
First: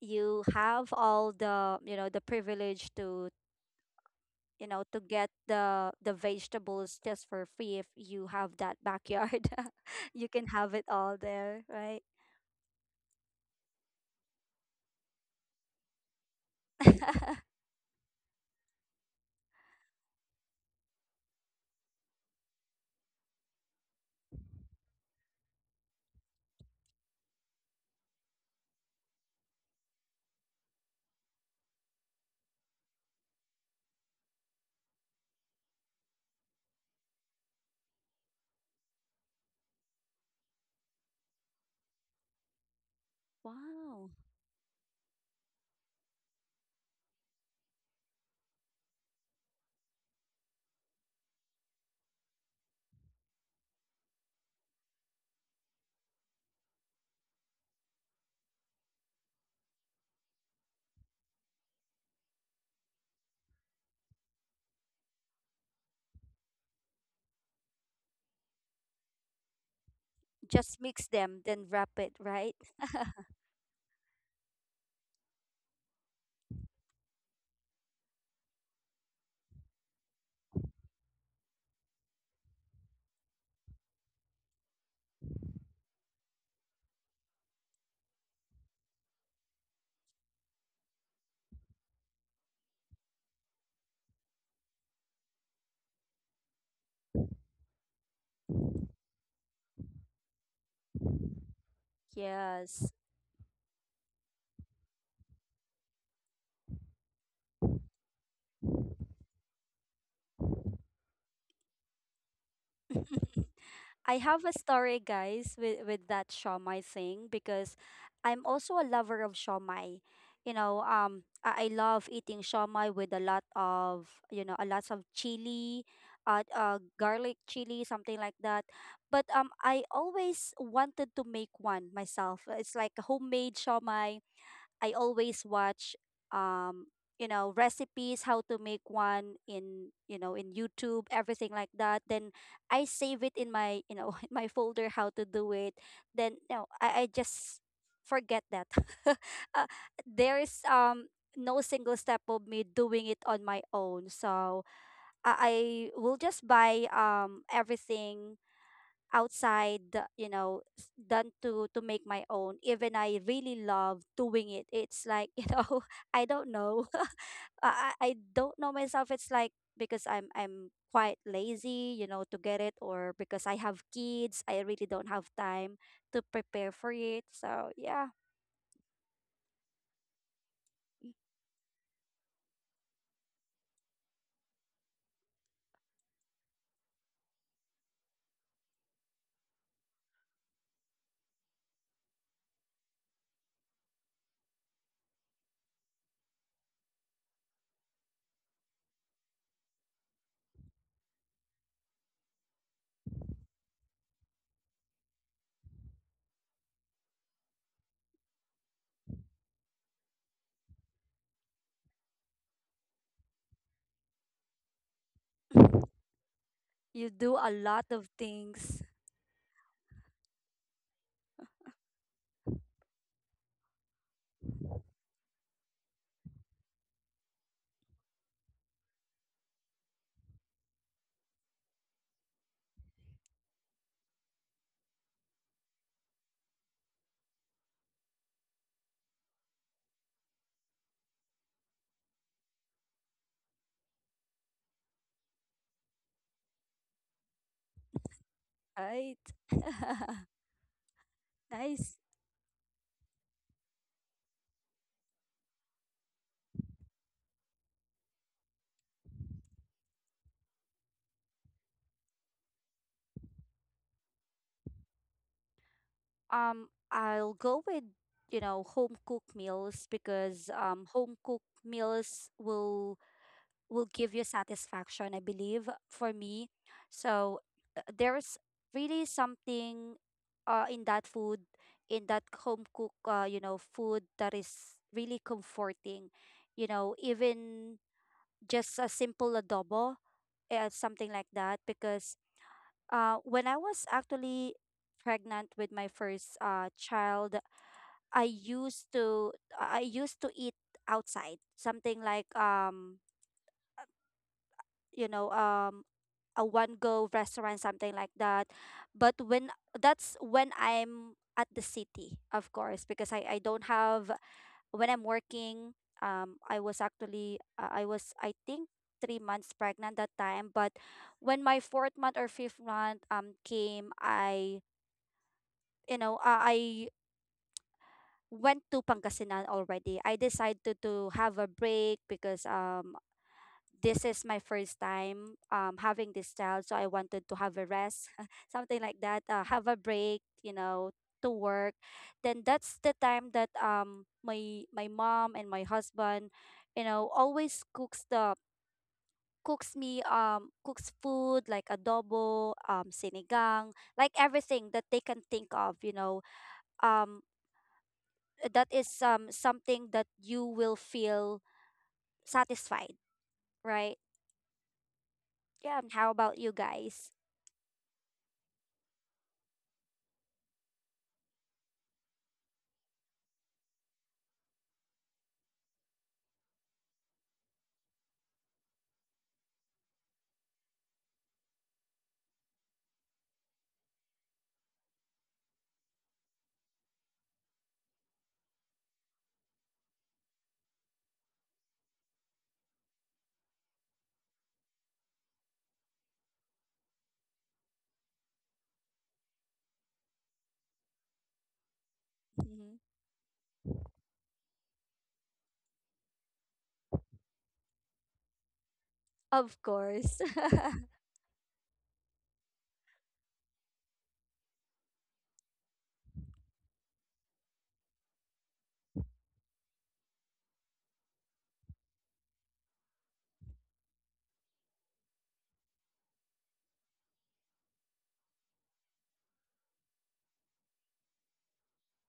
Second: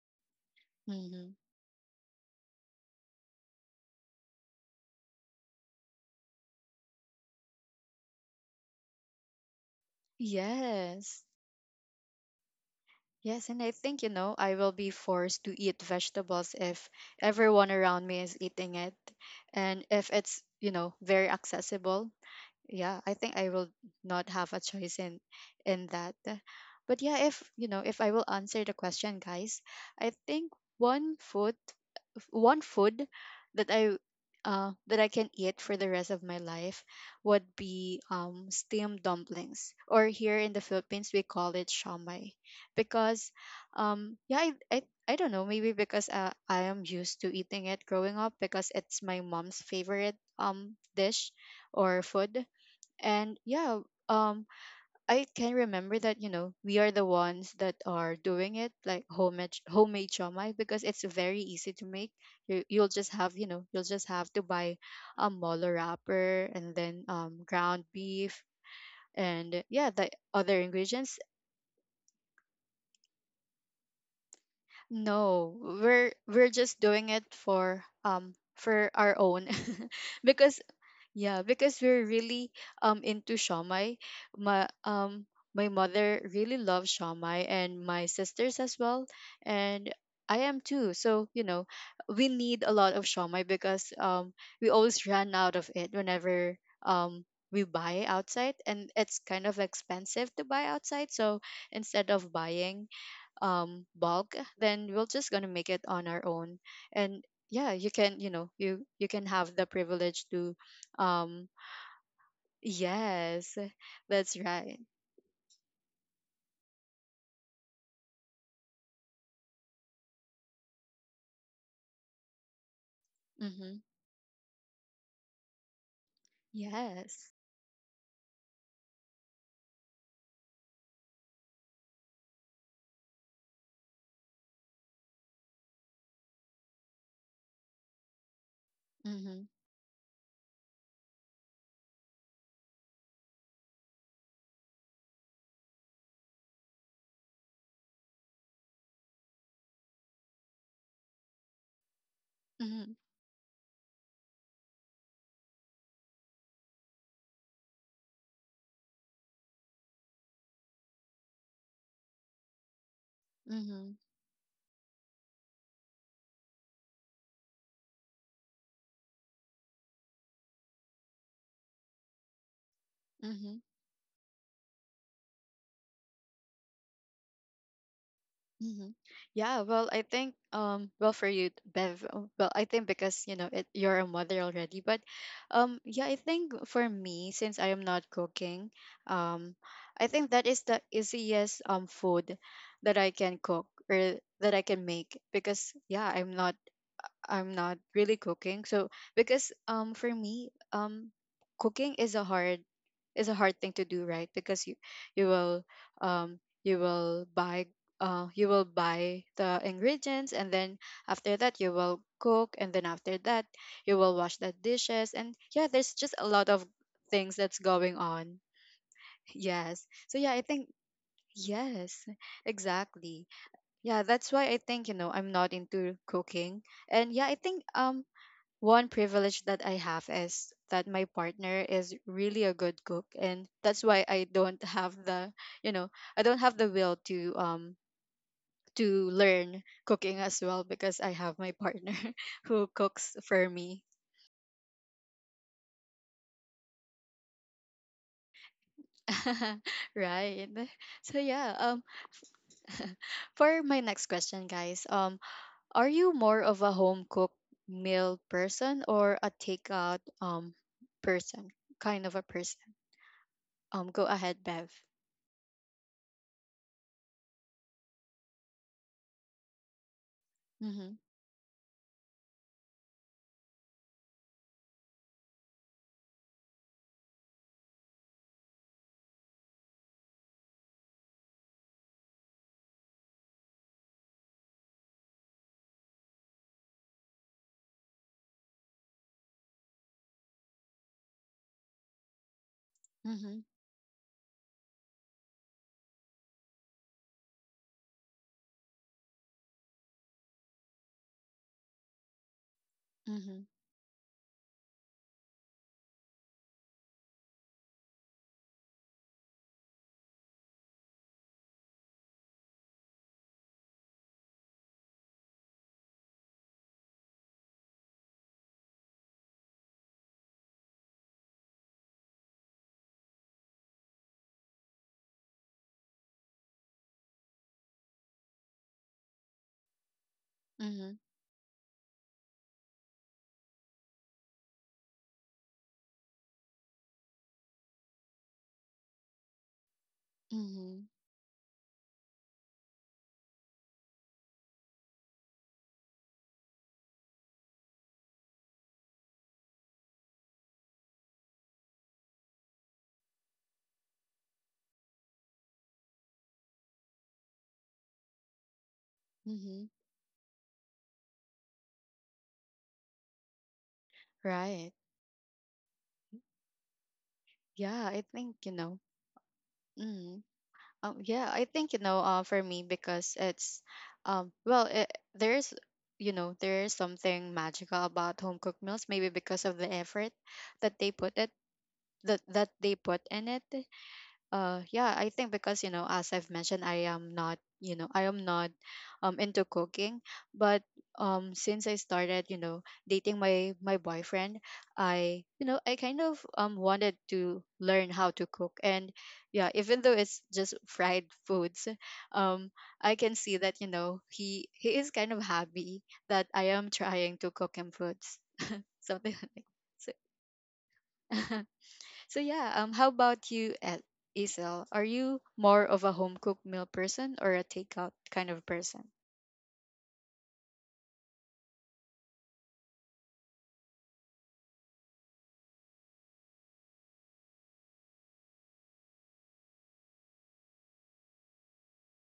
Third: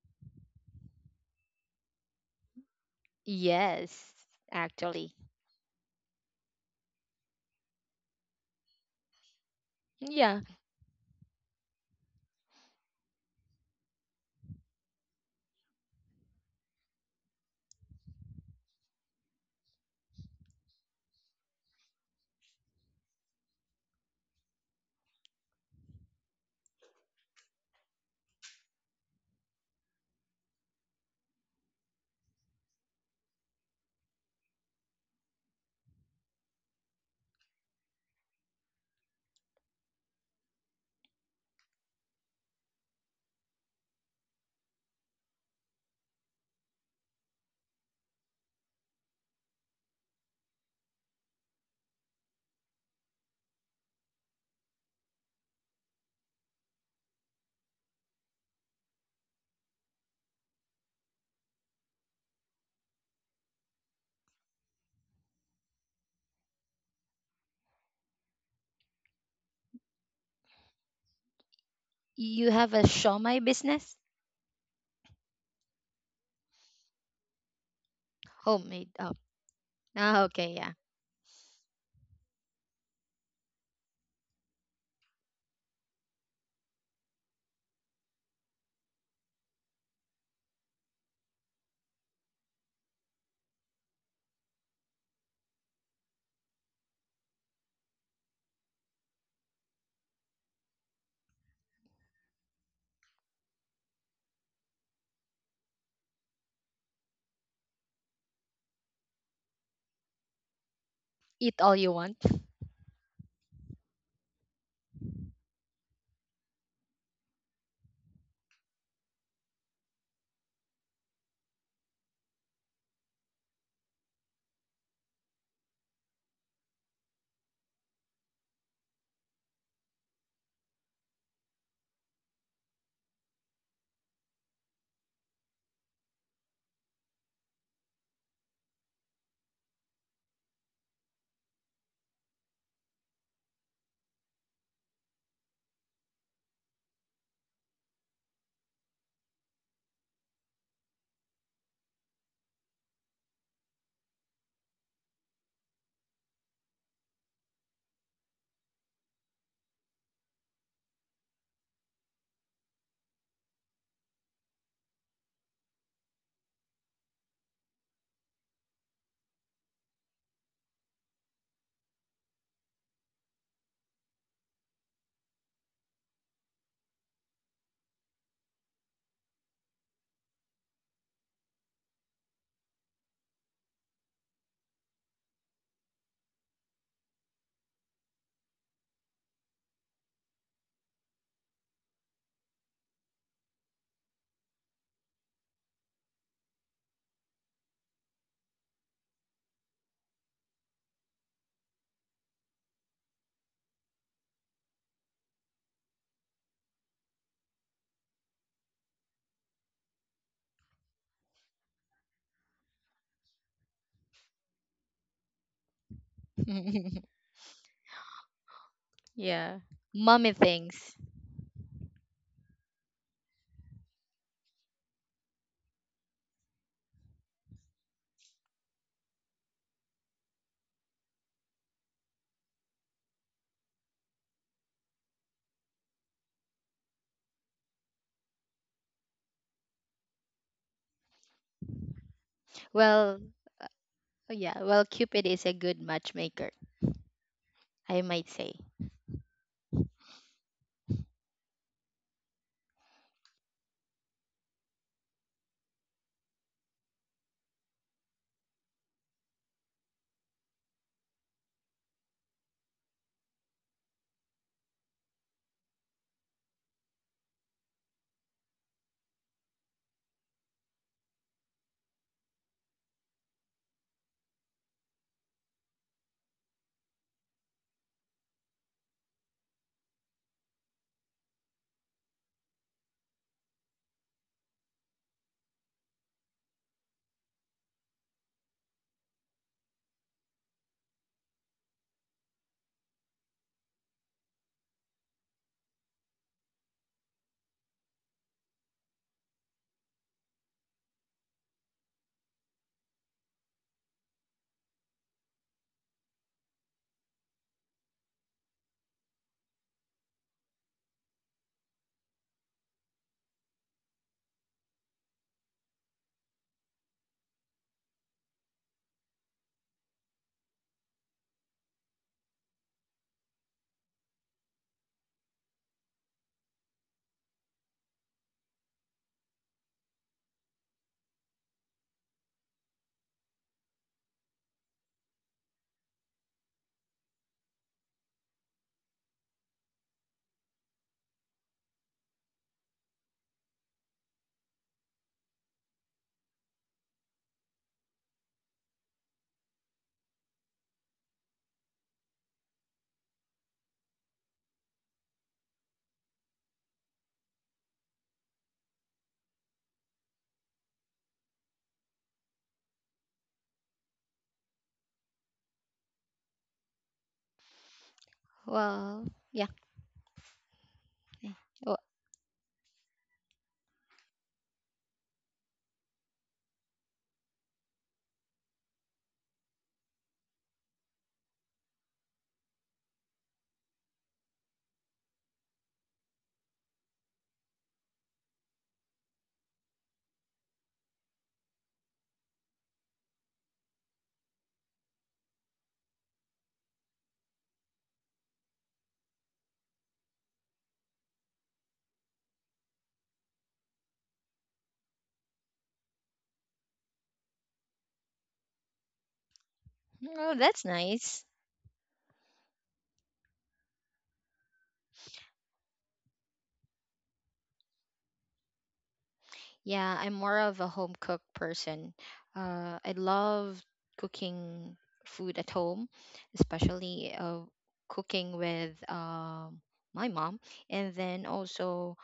[SPEAKER 2] you have all
[SPEAKER 1] Mm-hmm.
[SPEAKER 2] the, privilege, to,
[SPEAKER 3] Yes,
[SPEAKER 2] you know, to
[SPEAKER 3] actually.
[SPEAKER 2] get the vegetables just for free if you have that backyard. *laughs* You
[SPEAKER 3] Yeah.
[SPEAKER 2] can have it all
[SPEAKER 1] Yes.
[SPEAKER 2] there, right?
[SPEAKER 1] Yes, and I think, you know, I will be forced to eat vegetables if
[SPEAKER 2] *laughs*
[SPEAKER 1] everyone around me is eating it. And if it's, you know, very accessible, yeah, I think I will not have a choice in that. But yeah, if, you know, if I will answer the question, guys, I think one food one food that I that I can eat for the rest of my life would be steamed dumplings, or here in the Philippines we call it shamai, because
[SPEAKER 2] Wow.
[SPEAKER 1] um, yeah, I, I I don't know maybe because I am used to eating it growing up because it's my mom's favorite dish or food, and um I can remember that you know we are the ones that are doing it like homemade chomai because it's very easy to make. You'll just have you know you'll just have to buy a molo wrapper and then ground beef and yeah the other
[SPEAKER 2] Just mix
[SPEAKER 1] ingredients.
[SPEAKER 2] them, then wrap it, right?
[SPEAKER 3] You have a shawmai business?
[SPEAKER 1] No, we're just doing it for
[SPEAKER 3] Homemade.
[SPEAKER 1] our
[SPEAKER 3] Oh,
[SPEAKER 1] own *laughs*
[SPEAKER 3] ah,
[SPEAKER 1] because
[SPEAKER 3] okay, yeah.
[SPEAKER 1] yeah, because we're really into shawmai. My um my mother really loves shawmai and my sisters as well and I am too. So, you know, we need a lot of shawmai because we always run out of it whenever um we buy outside and it's kind of expensive to buy outside. So, instead of
[SPEAKER 2] Yes.
[SPEAKER 1] buying bulk then we're just going to make it on our own and yeah you can you know you can have the privilege to um
[SPEAKER 3] Eat all you want.
[SPEAKER 2] *laughs*
[SPEAKER 1] yes
[SPEAKER 2] I
[SPEAKER 1] that's
[SPEAKER 2] have a
[SPEAKER 1] right
[SPEAKER 2] story, guys, with that shawmai thing, because I'm also a lover of shawmai. You know, I love eating shawmai with
[SPEAKER 1] mhm
[SPEAKER 2] a lots of chili,
[SPEAKER 1] yes
[SPEAKER 2] garlic chili, something like that. But I always wanted to make one myself. It's like a homemade shawmai. I always watch, um recipes how to make one
[SPEAKER 1] mhm
[SPEAKER 2] in YouTube, everything like that. Then I save it in my, *laughs* in my folder, how to do it. Then I just forget that. *laughs* uh, there is, no single step of me
[SPEAKER 1] mhm
[SPEAKER 2] doing it on my own, so I will just buy, everything outside, than to make my own. Even I really
[SPEAKER 1] mhm
[SPEAKER 2] love doing it. It's like, *laughs* I don't know. *laughs* I don't know myself. It's like, because I'm quite lazy, to get it, or because I
[SPEAKER 1] mhm
[SPEAKER 2] have kids, I really don't have time to prepare for it, so yeah.
[SPEAKER 1] hmm. Yeah, well, I think well for you, Bev. Well, I think because you know it, you're a mother already, but yeah, I think for me since I am not cooking, um I think that is the easiest food that I can cook or that I can make because yeah, I'm not really cooking. So because for me cooking is a hard thing to do, right? Because you will um you will buy you will buy the ingredients, and then after that you will cook, and then after that you will wash the dishes, and yeah, there's just a lot of
[SPEAKER 2] You
[SPEAKER 3] *laughs*
[SPEAKER 1] things
[SPEAKER 2] do a
[SPEAKER 1] that's
[SPEAKER 2] lot
[SPEAKER 1] going
[SPEAKER 2] of
[SPEAKER 1] on. *laughs*
[SPEAKER 2] things.
[SPEAKER 3] Yeah.
[SPEAKER 1] Yes. So yeah,
[SPEAKER 3] Mommy
[SPEAKER 1] I think
[SPEAKER 3] things.
[SPEAKER 1] yes, exactly. Yeah, that's why I think, you know, I'm not into cooking. And yeah, I think one privilege that I have is that my partner is really a good cook, and that's why I don't have the you know I don't have the will to learn cooking as well because I have my partner *laughs* who cooks
[SPEAKER 3] Well,
[SPEAKER 1] for me.
[SPEAKER 3] yeah. Well, Cupid is a good matchmaker, I might say.
[SPEAKER 2] Right.
[SPEAKER 1] *laughs*
[SPEAKER 2] *laughs*
[SPEAKER 1] Right. So yeah,
[SPEAKER 2] Nice.
[SPEAKER 1] *laughs* for my next question, guys, are you more of a home cooked meal person or a takeout person kind of a person? Um, go ahead, Bev.
[SPEAKER 2] I'll go with, home cooked meals, because
[SPEAKER 1] Mm-hmm.
[SPEAKER 2] home cooked meals will give you satisfaction, I believe, for me. So, there's really something, in that food, in that home cook, food that is really comforting. You know, even just a simple adobo, something like that. Because,
[SPEAKER 1] Mhm,
[SPEAKER 2] when I was actually pregnant with my first, child, I used to I used to eat outside, something like,
[SPEAKER 1] mhm,
[SPEAKER 2] you know um a one go restaurant, something like that. But when That's when I'm at the city, of course, because I don't have, when I'm working, I was actually, I was, I think, 3 months pregnant, that time. But when my fourth month or fifth month came, I you know I went to Pangasinan already. I decided to,
[SPEAKER 1] mhm,
[SPEAKER 2] to have a break, because this is my first time, having this child, so I wanted to have a rest. *laughs* Something like that, have a break,
[SPEAKER 1] mhm,
[SPEAKER 2] to work. Then that's the time that, my mom and my husband, always cooks the cooks me cooks food like adobo, sinigang, like everything that they can think of, um that is,
[SPEAKER 1] mhm.
[SPEAKER 2] something that you will feel satisfied, right?
[SPEAKER 1] Right.
[SPEAKER 2] Yeah. How about you guys?
[SPEAKER 1] Yeah, I think, you know.
[SPEAKER 3] Well, yeah.
[SPEAKER 1] Mm. Yeah,
[SPEAKER 3] eh,
[SPEAKER 1] I think, you
[SPEAKER 3] Oh,
[SPEAKER 1] know, for me because it's well, there's there's something magical about home cooked meals, maybe because of the effort that they put it that they put in it. Yeah, I think because, you know, as I've mentioned, I am not, you know, I am not into cooking, but since I started, you know, dating my boyfriend, I, you know, I kind of wanted to learn how to cook. And yeah, even though it's just fried foods, um
[SPEAKER 2] Mm-hmm.
[SPEAKER 1] I can see that, you know, he is kind of happy that I am trying to cook him foods, something *laughs* like
[SPEAKER 2] Of
[SPEAKER 1] so.
[SPEAKER 2] course.
[SPEAKER 3] oh, that's
[SPEAKER 2] *laughs*
[SPEAKER 3] nice.
[SPEAKER 1] *laughs* So yeah, how about you, at Isel? Are you more of a home cooked meal person or a takeout kind of person?
[SPEAKER 3] Yeah, I'm more of a home cook person. I love cooking food at home, especially cooking with my mom, and then also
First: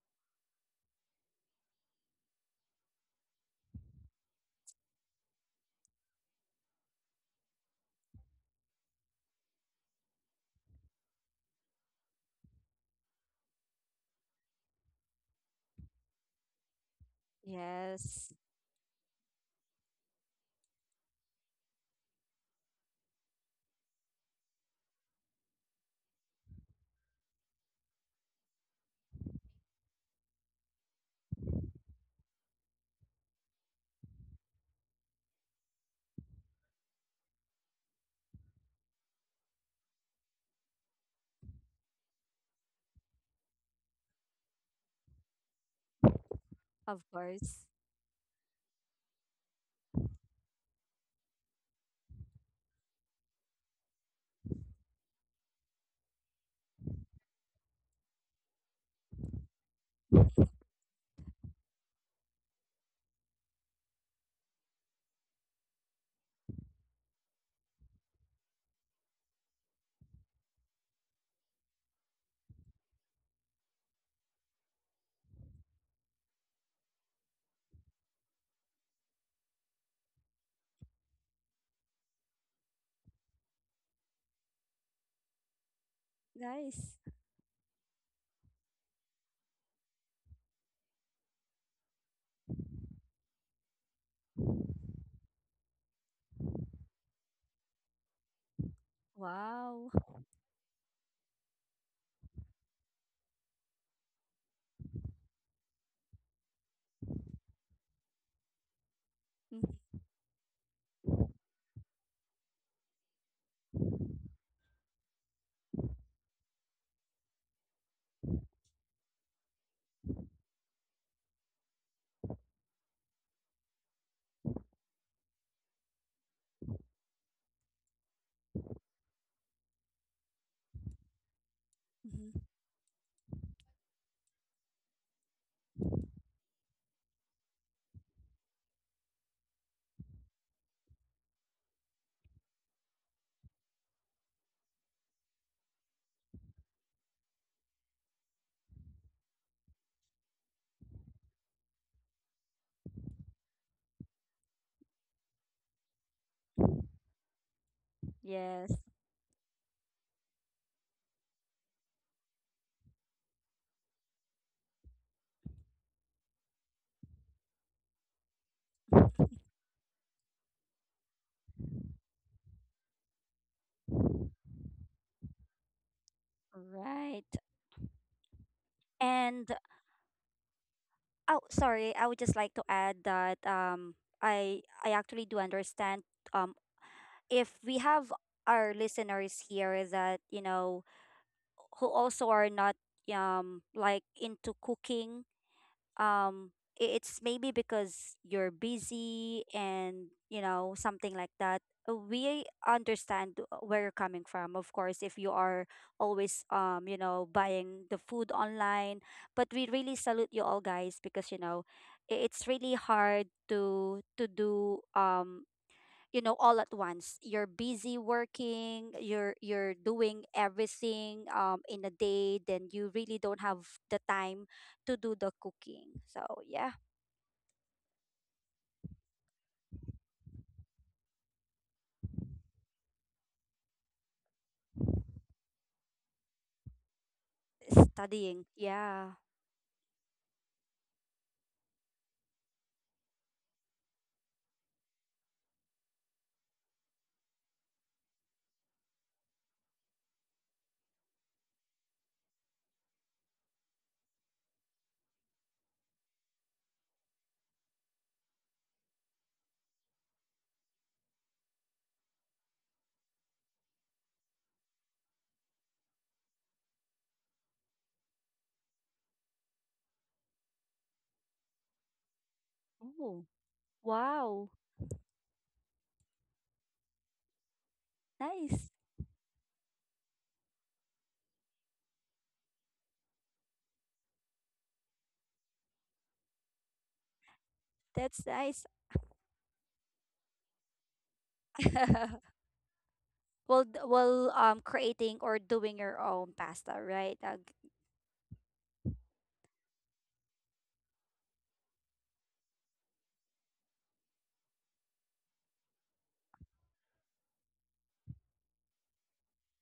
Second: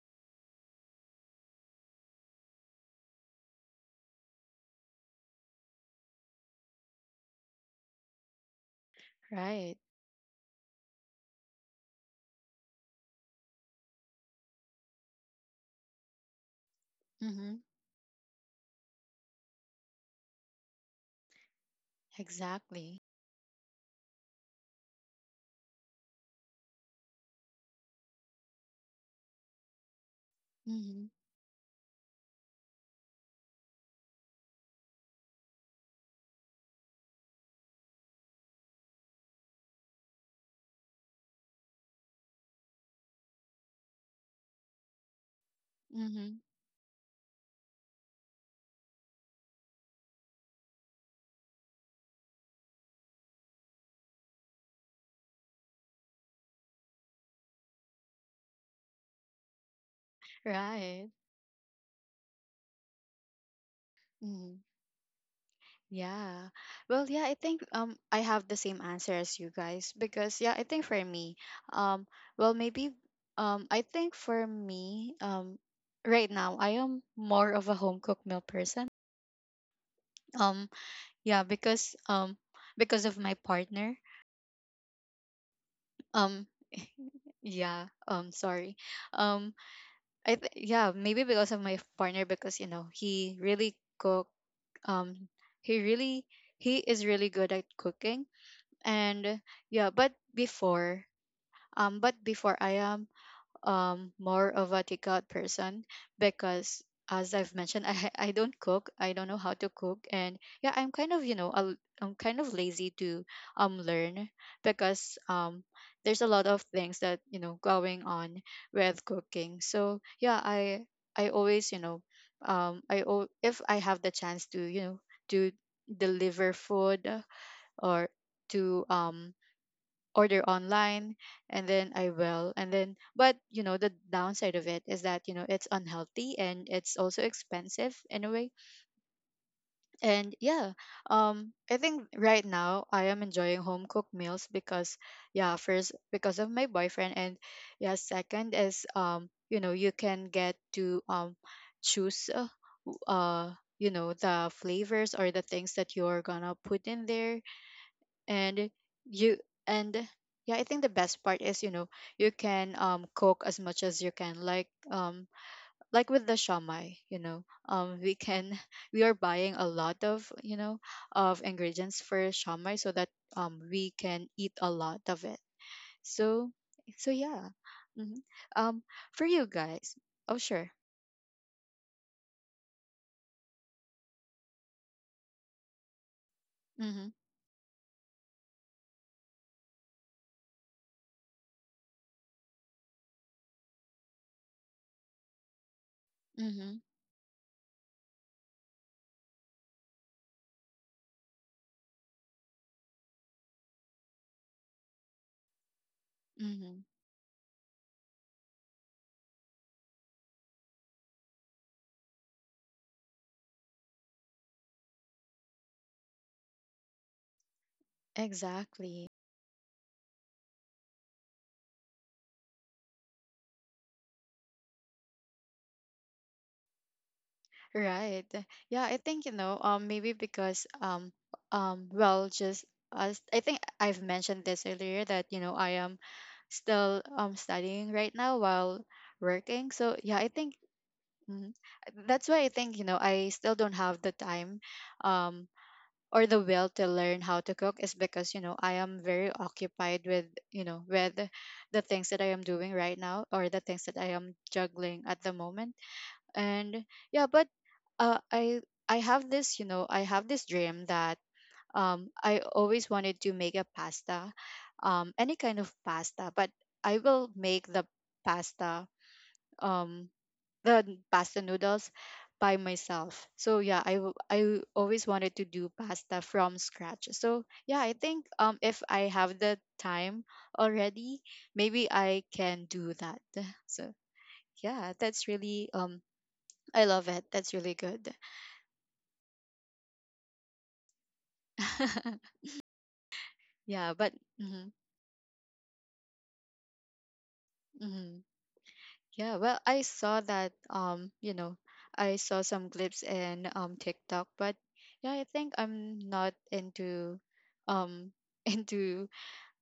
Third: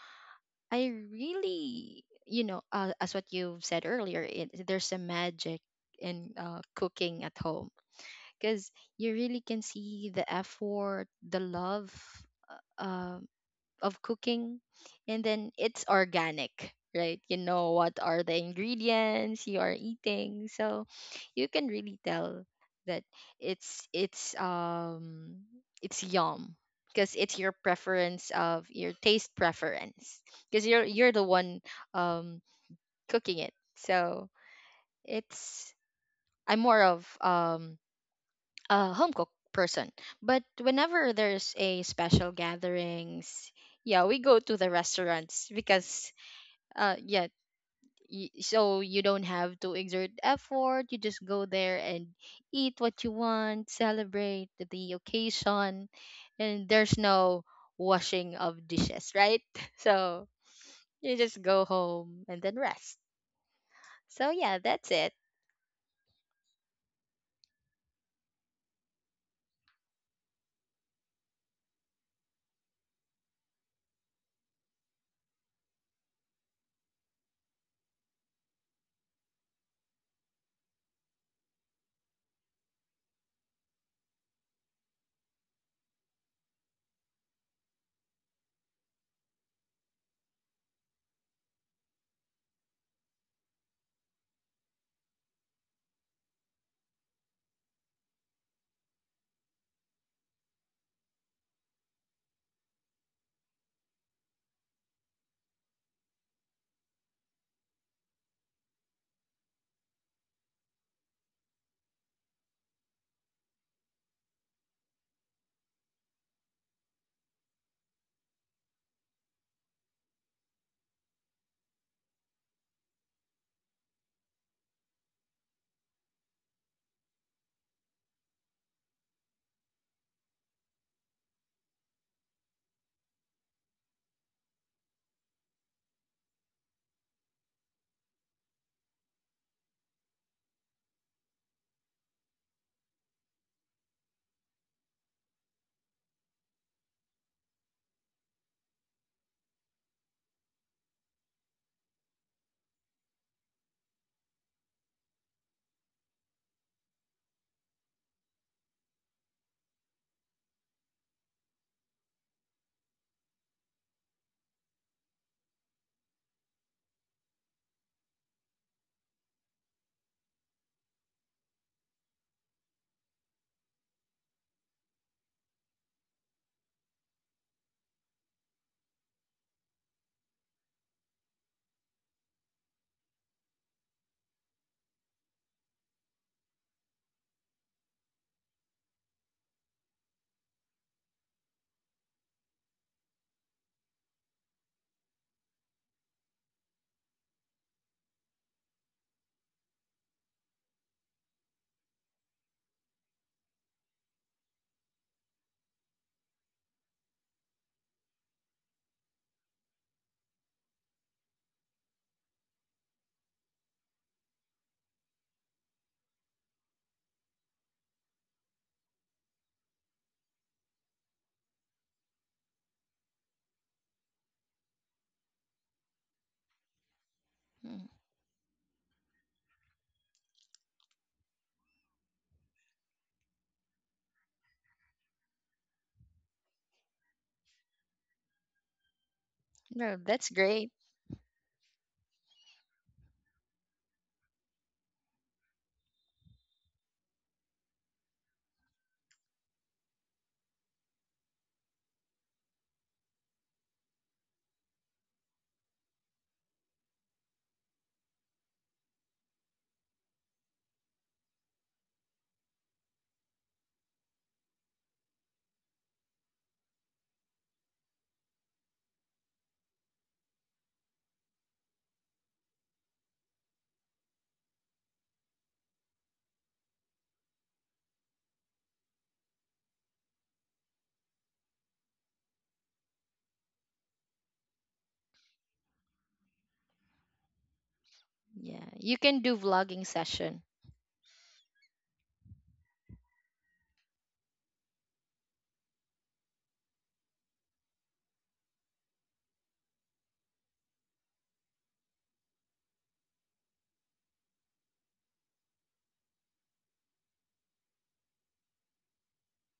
[SPEAKER 3] I really, you know, as what you've said earlier, it, there's a magic in cooking at home, because you really can
[SPEAKER 1] Right.
[SPEAKER 3] see the effort, the love, um, of cooking, and then it's organic, right? You
[SPEAKER 1] Mm-hmm.
[SPEAKER 3] know what are
[SPEAKER 2] Yes,
[SPEAKER 3] the ingredients you are eating, so you can really tell
[SPEAKER 1] Exactly.
[SPEAKER 3] that it's it's um it's yum because it's your preference, of your taste preference, because
[SPEAKER 1] Mm-hmm.
[SPEAKER 3] you're the one um cooking it. So it's, I'm more of a home cook person. But whenever there's a special gatherings, yeah, we go to the restaurants because
[SPEAKER 1] Mm-hmm.
[SPEAKER 2] of
[SPEAKER 3] yeah,
[SPEAKER 2] course.
[SPEAKER 3] so you don't have to exert effort. You just go there and eat what you want, celebrate the occasion, and there's no washing of dishes, right? *laughs* So
[SPEAKER 1] Right.
[SPEAKER 3] you just go home and then rest. So
[SPEAKER 1] Mm-hmm.
[SPEAKER 3] yeah, that's it.
[SPEAKER 1] Yeah. Well, yeah, I think I have the same answer as you guys, because yeah, I think for me, um well, maybe I think for me, right now I am more of a home cooked meal person. Um yeah, because of my partner. Um,
[SPEAKER 2] Nice.
[SPEAKER 1] *laughs* yeah. Sorry. Um, yeah, maybe because of my partner, because you know he really cook. Um, he really he is really good at cooking, and yeah.
[SPEAKER 2] Wow.
[SPEAKER 1] But before I am more of a takeout person because as I've mentioned, *laughs* I don't cook. I don't know how to
[SPEAKER 2] Mm-hmm.
[SPEAKER 1] cook, and yeah, I'm kind of, you know, I am kind of lazy to learn because there's a lot of things that, you know, going on with cooking. So yeah, I always, you know, if I have the chance to, you know, to deliver food or to order online, and then I
[SPEAKER 2] Mm-hmm.
[SPEAKER 1] will, and then, but you know, the downside of it is that, you know, it's unhealthy, and it's also expensive in a way. And yeah, I think right now I am enjoying home cooked meals because yeah, first, because of my boyfriend, and yeah, second is, you know, you can get to choose w- uh you know, the flavors or the things that you're gonna put in there. And
[SPEAKER 2] Yes.
[SPEAKER 1] you and yeah, I think the best part is, you know, you can cook as much as you can, like with the shamai, you know, we can *laughs* we are buying a lot of, you know, of ingredients for shamai so that we can eat a lot of it, so. So
[SPEAKER 2] Right.
[SPEAKER 1] yeah. Hmm. Um, for you
[SPEAKER 2] And
[SPEAKER 1] guys. Oh, sure.
[SPEAKER 2] oh, sorry, I would just like to add that, I actually do understand,
[SPEAKER 1] Mm-hmm.
[SPEAKER 2] if we have our listeners here that, who also are not, like, into cooking, um
[SPEAKER 1] Mm-hmm.
[SPEAKER 2] it's maybe because you're busy, and something like that. We understand where you're coming from, of course, if you are always,
[SPEAKER 1] Hmm.
[SPEAKER 2] buying the food online. But we really salute you all, guys, because it's really hard to do, all at once. You're busy working,
[SPEAKER 1] Exactly.
[SPEAKER 2] you're doing everything, in a day. Then you really don't have the time to do the cooking, so yeah.
[SPEAKER 3] Mm.
[SPEAKER 1] Right. Yeah, I think, you know, maybe because well, just as I think I've mentioned this earlier that, you know, I am still studying right now
[SPEAKER 2] Studying,
[SPEAKER 1] while
[SPEAKER 2] yeah.
[SPEAKER 1] working. So
[SPEAKER 3] No,
[SPEAKER 1] yeah, I
[SPEAKER 3] that's
[SPEAKER 1] think
[SPEAKER 3] great.
[SPEAKER 1] mm, that's why I think, you know, I still don't have the time um or the will to learn how to cook, is because, you know, I am very occupied with, you know, with the things that I am doing right now, or the things that I am juggling at the moment. And yeah, but I have this, you know, I have this dream that I always wanted to make a pasta, any kind of pasta, but I will make the pasta, um the pasta noodles by
[SPEAKER 2] Oh,
[SPEAKER 1] myself. So yeah, I
[SPEAKER 2] wow,
[SPEAKER 1] always wanted to do pasta from scratch. So yeah, I think
[SPEAKER 2] nice.
[SPEAKER 1] if I have the time already, maybe I can do that. *laughs* So yeah, that's really I love it. That's really good.
[SPEAKER 2] That's nice.
[SPEAKER 3] Yeah, you can do vlogging session.
[SPEAKER 2] *laughs*
[SPEAKER 1] *laughs*
[SPEAKER 2] well d-
[SPEAKER 1] Yeah, but
[SPEAKER 2] well um
[SPEAKER 1] mhm,
[SPEAKER 2] creating or doing your own pasta, right?
[SPEAKER 1] mhm. Yeah, well, I saw that. You know, I saw some clips in TikTok, but yeah, I think I'm not into um *laughs* into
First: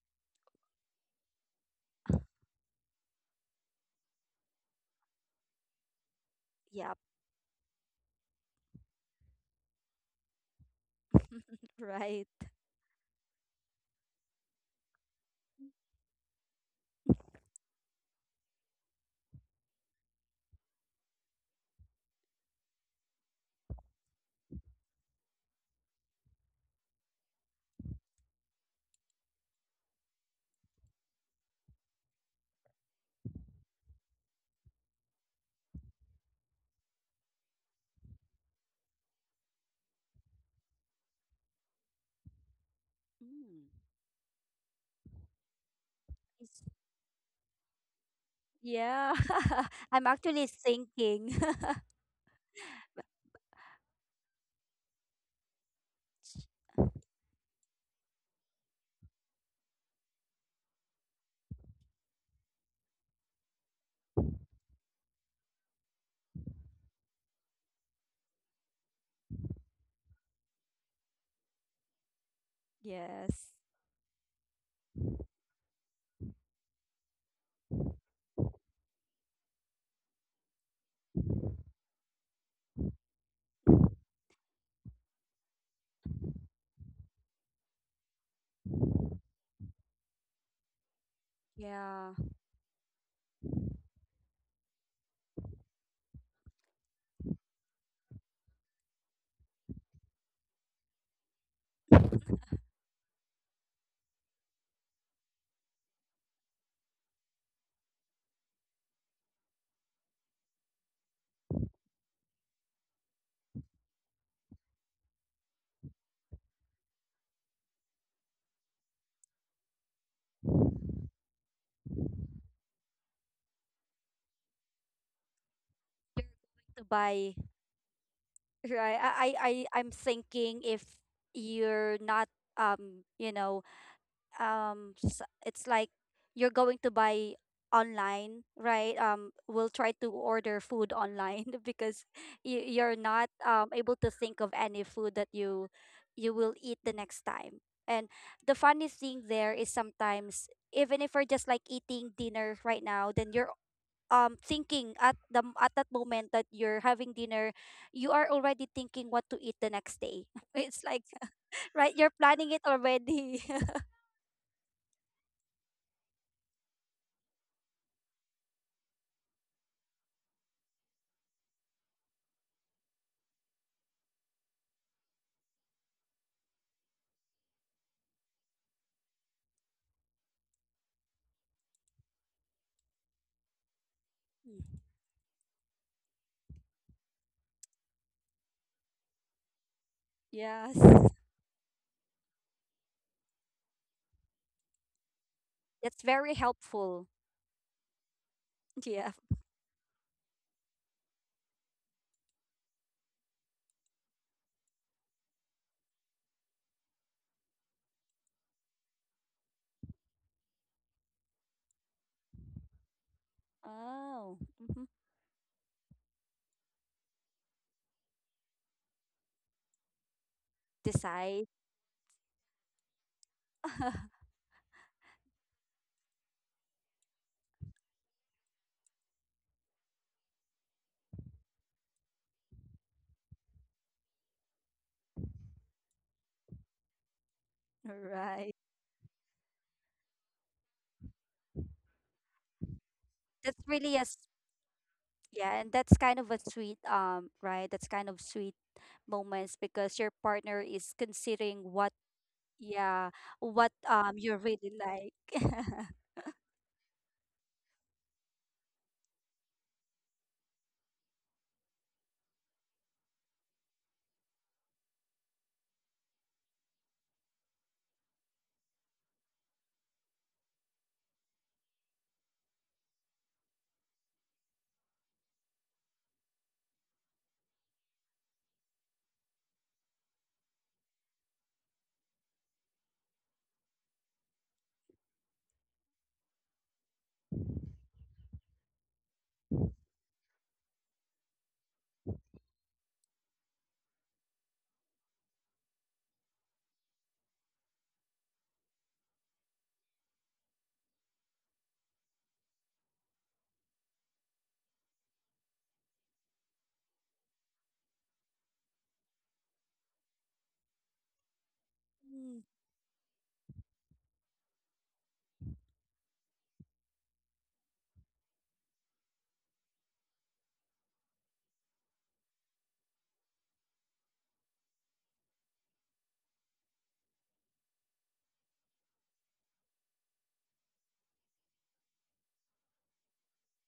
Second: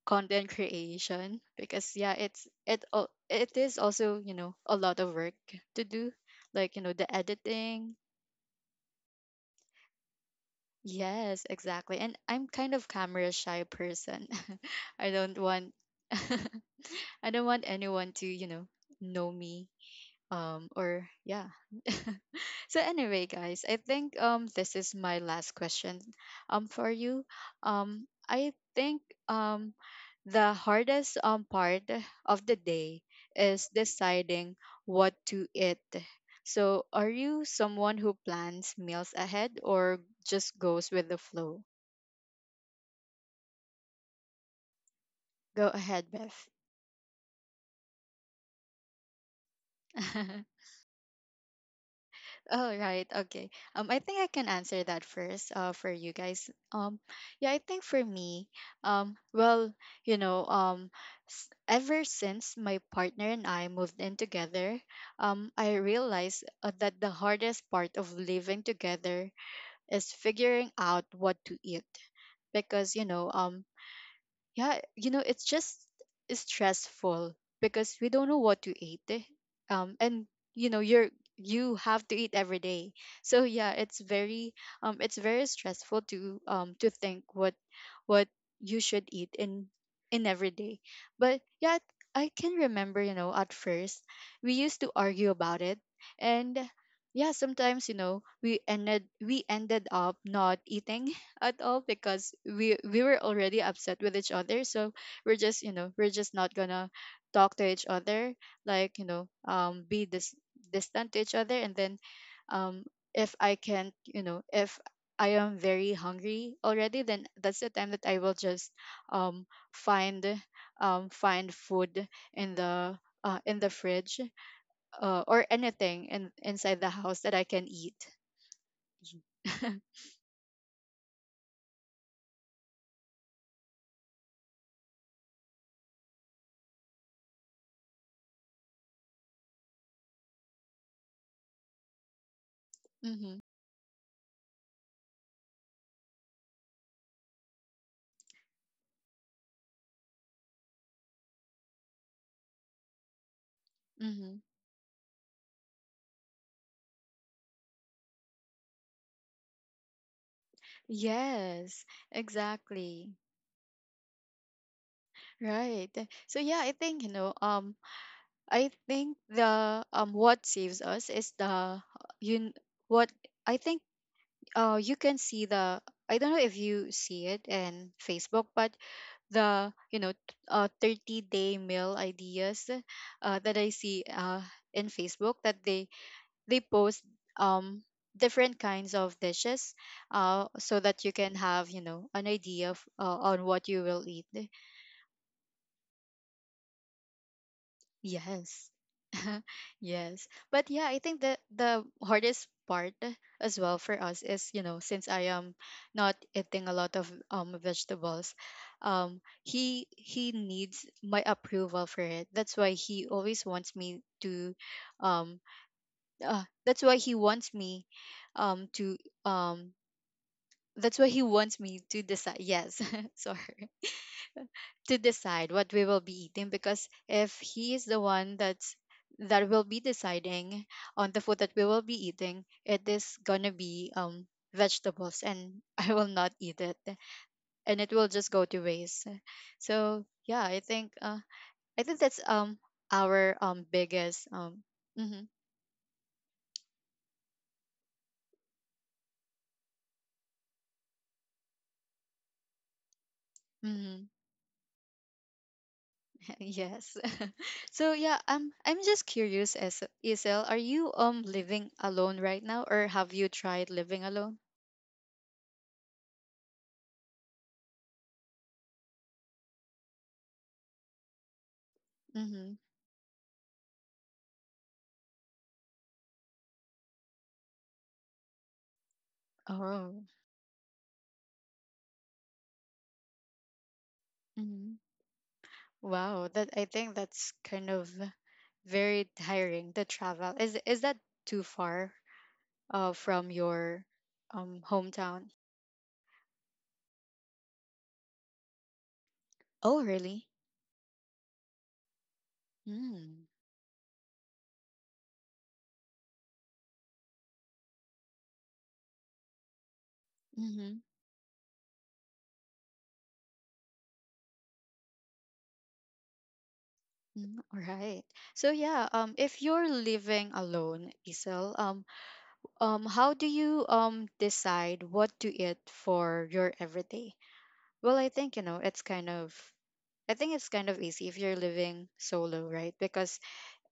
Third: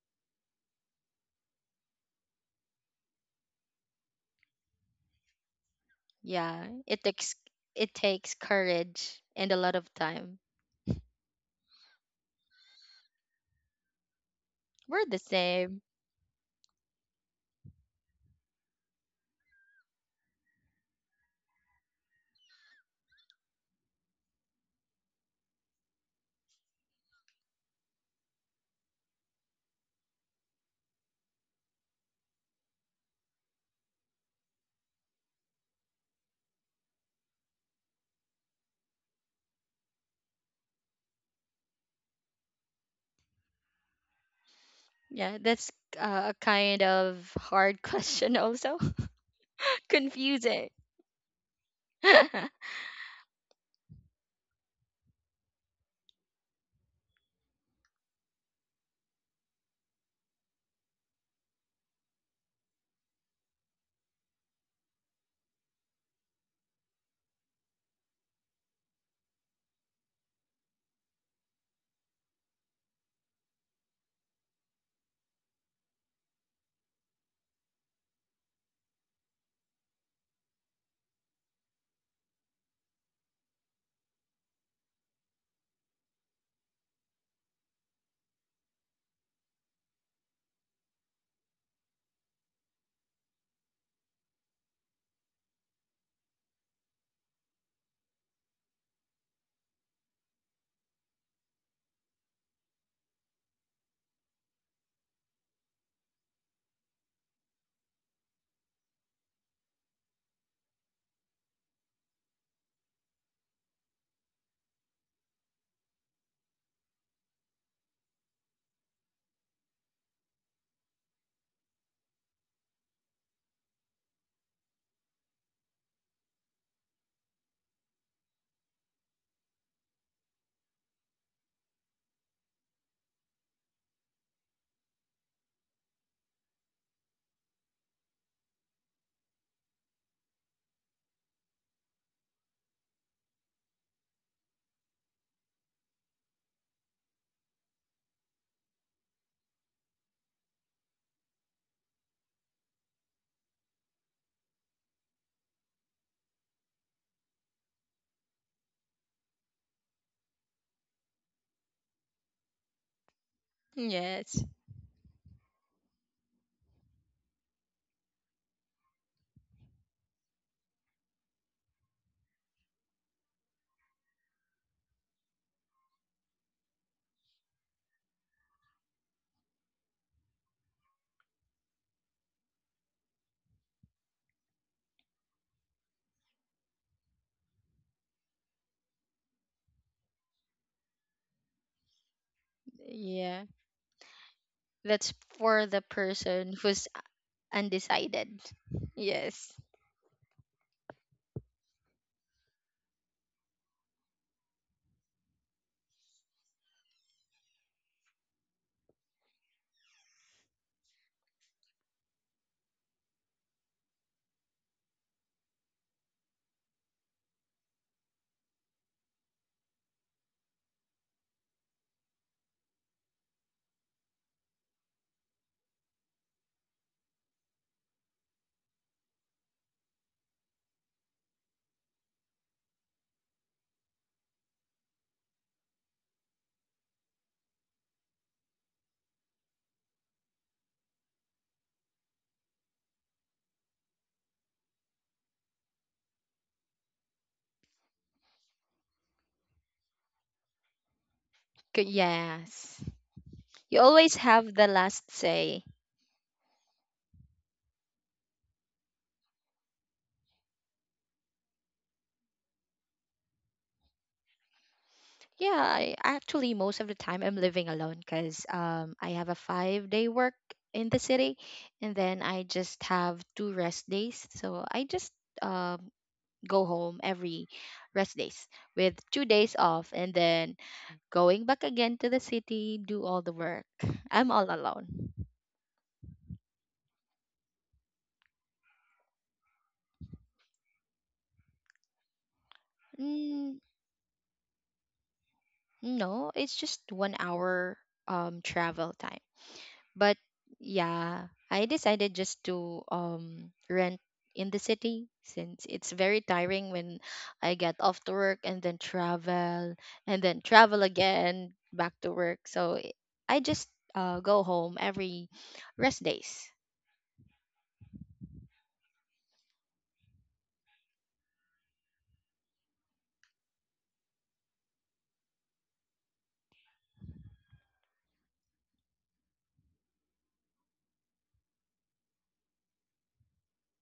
[SPEAKER 1] content creation because yeah, it is also, you know, a lot of work to do,
[SPEAKER 3] Yeah,
[SPEAKER 1] like, you know,
[SPEAKER 2] Yeah.
[SPEAKER 1] the
[SPEAKER 3] it
[SPEAKER 1] editing.
[SPEAKER 3] takes courage and a lot of time.
[SPEAKER 1] Yes,
[SPEAKER 2] *laughs*
[SPEAKER 1] exactly. And
[SPEAKER 2] Right.
[SPEAKER 1] I'm kind of camera shy person. *laughs*
[SPEAKER 3] We're
[SPEAKER 1] I
[SPEAKER 3] the
[SPEAKER 1] don't want
[SPEAKER 3] same.
[SPEAKER 1] *laughs* I don't want anyone to, you know me or yeah. *laughs* So anyway, guys, I think this is my last question for you. I think um the hardest part of the day is deciding what to eat. So are you someone who plans meals ahead or just goes with the flow?
[SPEAKER 2] Mm.
[SPEAKER 3] Yeah,
[SPEAKER 1] Go
[SPEAKER 3] that's
[SPEAKER 1] ahead,
[SPEAKER 3] a
[SPEAKER 2] I
[SPEAKER 1] Beth.
[SPEAKER 3] kind of hard *laughs* question also.
[SPEAKER 2] Yeah.
[SPEAKER 3] *laughs*
[SPEAKER 2] *laughs* I'm actually
[SPEAKER 1] *laughs*
[SPEAKER 3] Confusing.
[SPEAKER 2] thinking. *laughs*
[SPEAKER 1] Oh,
[SPEAKER 3] *laughs*
[SPEAKER 1] right. Okay. I think I can answer that first, for you guys. Yeah, I think for me, well, you know, ever since my partner and I moved in together, I realized that the hardest part of living together is figuring out what to eat because, you know,
[SPEAKER 2] Yes.
[SPEAKER 1] yeah, you know, it's just stressful because we don't know what to eat. Eh. And you know, you have to eat every day. So yeah, it's very stressful to think what you should eat in every day. But yeah,
[SPEAKER 2] Yeah.
[SPEAKER 1] I can remember, you know, at first we used to argue about it, and yeah, sometimes, you know, we ended up not eating at all because we were already upset with each other, so we're just, you know, we're just not gonna talk to each other, like, you know, be this distant to each other, and then um if I can't, you know, if I am very hungry already, then that's the time that I will just um find find food in the in the fridge, or anything in, inside
[SPEAKER 2] To
[SPEAKER 1] the house
[SPEAKER 2] buy.
[SPEAKER 1] that I can eat. *laughs*
[SPEAKER 2] Right. I'm thinking, if you're not, um, you know, it's like you're going to buy online, right? We'll try to order food online, *laughs* because you're not,
[SPEAKER 1] Mm-hmm.
[SPEAKER 2] able to think of any food that you will eat the next time. And the funny thing there is, sometimes, even if we're just like eating dinner right now, then you're,
[SPEAKER 1] Mm-hmm.
[SPEAKER 2] thinking at the at that moment, that you're having dinner, you are already thinking what to eat the next day. *laughs* It's like,
[SPEAKER 1] Yes,
[SPEAKER 2] right, you're planning it
[SPEAKER 1] exactly.
[SPEAKER 2] already.
[SPEAKER 3] Yes.
[SPEAKER 1] Right. So yeah, I think, you know, I think the what saves us is the you what I think you can see the I don't know if you see it in Facebook, but the, you know, 30-day day meal ideas that I see in
[SPEAKER 2] *laughs*
[SPEAKER 1] Facebook, that they post um different kinds of dishes
[SPEAKER 2] Yes.
[SPEAKER 1] so that you can have, you know, an idea of,
[SPEAKER 3] Yeah.
[SPEAKER 1] on what you will eat.
[SPEAKER 3] That's for the
[SPEAKER 2] That's very
[SPEAKER 3] person who's
[SPEAKER 2] helpful.
[SPEAKER 3] undecided.
[SPEAKER 1] Yes.
[SPEAKER 2] Yeah.
[SPEAKER 3] Yes.
[SPEAKER 1] *laughs* Yes. But yeah, I think that the hardest part as well for us is, you know, since I am not eating a lot of vegetables, he needs my approval for it. That's why he always wants me
[SPEAKER 2] Oh.
[SPEAKER 1] to
[SPEAKER 2] Hmm.
[SPEAKER 1] um that's why he wants me to um that's why he
[SPEAKER 2] Decide.
[SPEAKER 1] wants me to decide yes. *laughs* Sorry,
[SPEAKER 2] *laughs*
[SPEAKER 1] to decide what we will be eating, because if he is the one that's that will be deciding on the food that we will be eating, it is gonna be vegetables, and *laughs* I will not eat it, and it will just go
[SPEAKER 2] Right.
[SPEAKER 1] to waste. So yeah, I think I think that's our
[SPEAKER 2] That's really,
[SPEAKER 1] biggest um. Mm-hmm,
[SPEAKER 2] yeah, and that's kind of a sweet, right. That's kind of sweet moments, because your partner is considering what,
[SPEAKER 3] Yes.
[SPEAKER 2] yeah,
[SPEAKER 3] You
[SPEAKER 2] what,
[SPEAKER 1] mm-hmm.
[SPEAKER 3] always
[SPEAKER 2] you
[SPEAKER 3] have the
[SPEAKER 2] really
[SPEAKER 3] last
[SPEAKER 2] like. *laughs*
[SPEAKER 3] say.
[SPEAKER 1] Yes. *laughs* So yeah, I'm just curious, as ESL, are you living alone right now, or have you tried living alone?
[SPEAKER 3] Yeah, I actually most of the time I'm living alone, because I have a 5 day work in the city, and then I
[SPEAKER 1] Mm-hmm.
[SPEAKER 3] just have two rest days. So I just um go home every rest days with 2 days off, and
[SPEAKER 1] Oh.
[SPEAKER 3] then going back again to the city, do all the work. *laughs* I'm all
[SPEAKER 1] Mm-hmm.
[SPEAKER 3] alone.
[SPEAKER 1] Wow. That I think that's kind of very tiring. The travel is that too far from
[SPEAKER 3] Mm,
[SPEAKER 1] your hometown?
[SPEAKER 3] no, it's just 1 hour travel time.
[SPEAKER 1] Oh,
[SPEAKER 3] But
[SPEAKER 1] really?
[SPEAKER 3] yeah, I decided just to
[SPEAKER 1] Mm.
[SPEAKER 3] rent in the city, since it's very tiring when I get off to work and then travel
[SPEAKER 1] Mm-hmm.
[SPEAKER 3] again back to work.
[SPEAKER 2] Mm,
[SPEAKER 3] So I just go home every rest days.
[SPEAKER 1] Mm, all right. So yeah, if you're living alone, Isel, um, how do you decide what to eat for your everyday? Well, I think, you know, it's kind of I think it's kind of easy if you're living solo, right? Because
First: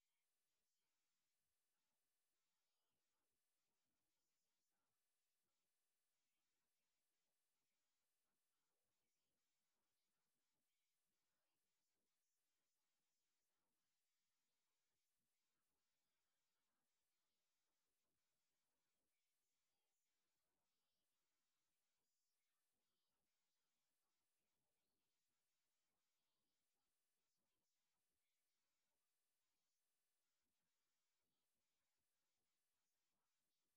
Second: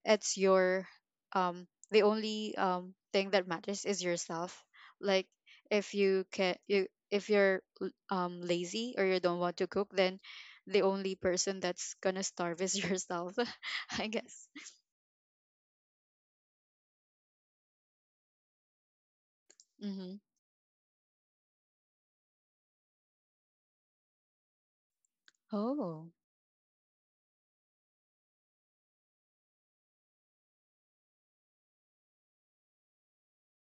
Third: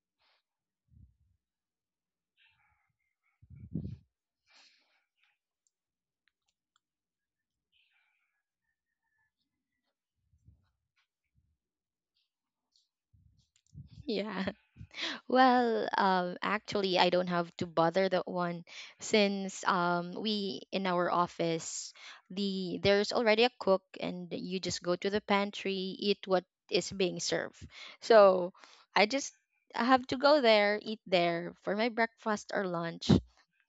[SPEAKER 1] it's your the only thing that matters is yourself. Like if you can you if you're lazy or you don't want to cook, then the only person that's gonna starve is *laughs* yourself, *laughs* I
[SPEAKER 3] *laughs* Yeah.
[SPEAKER 1] guess.
[SPEAKER 3] Well, actually, I don't have to bother that one, since
[SPEAKER 1] Mm-hmm.
[SPEAKER 3] we in our office, there's already a cook, and you just go to the pantry,
[SPEAKER 1] Oh.
[SPEAKER 3] eat what is being served. So I just I have to go there, eat there for my breakfast or lunch,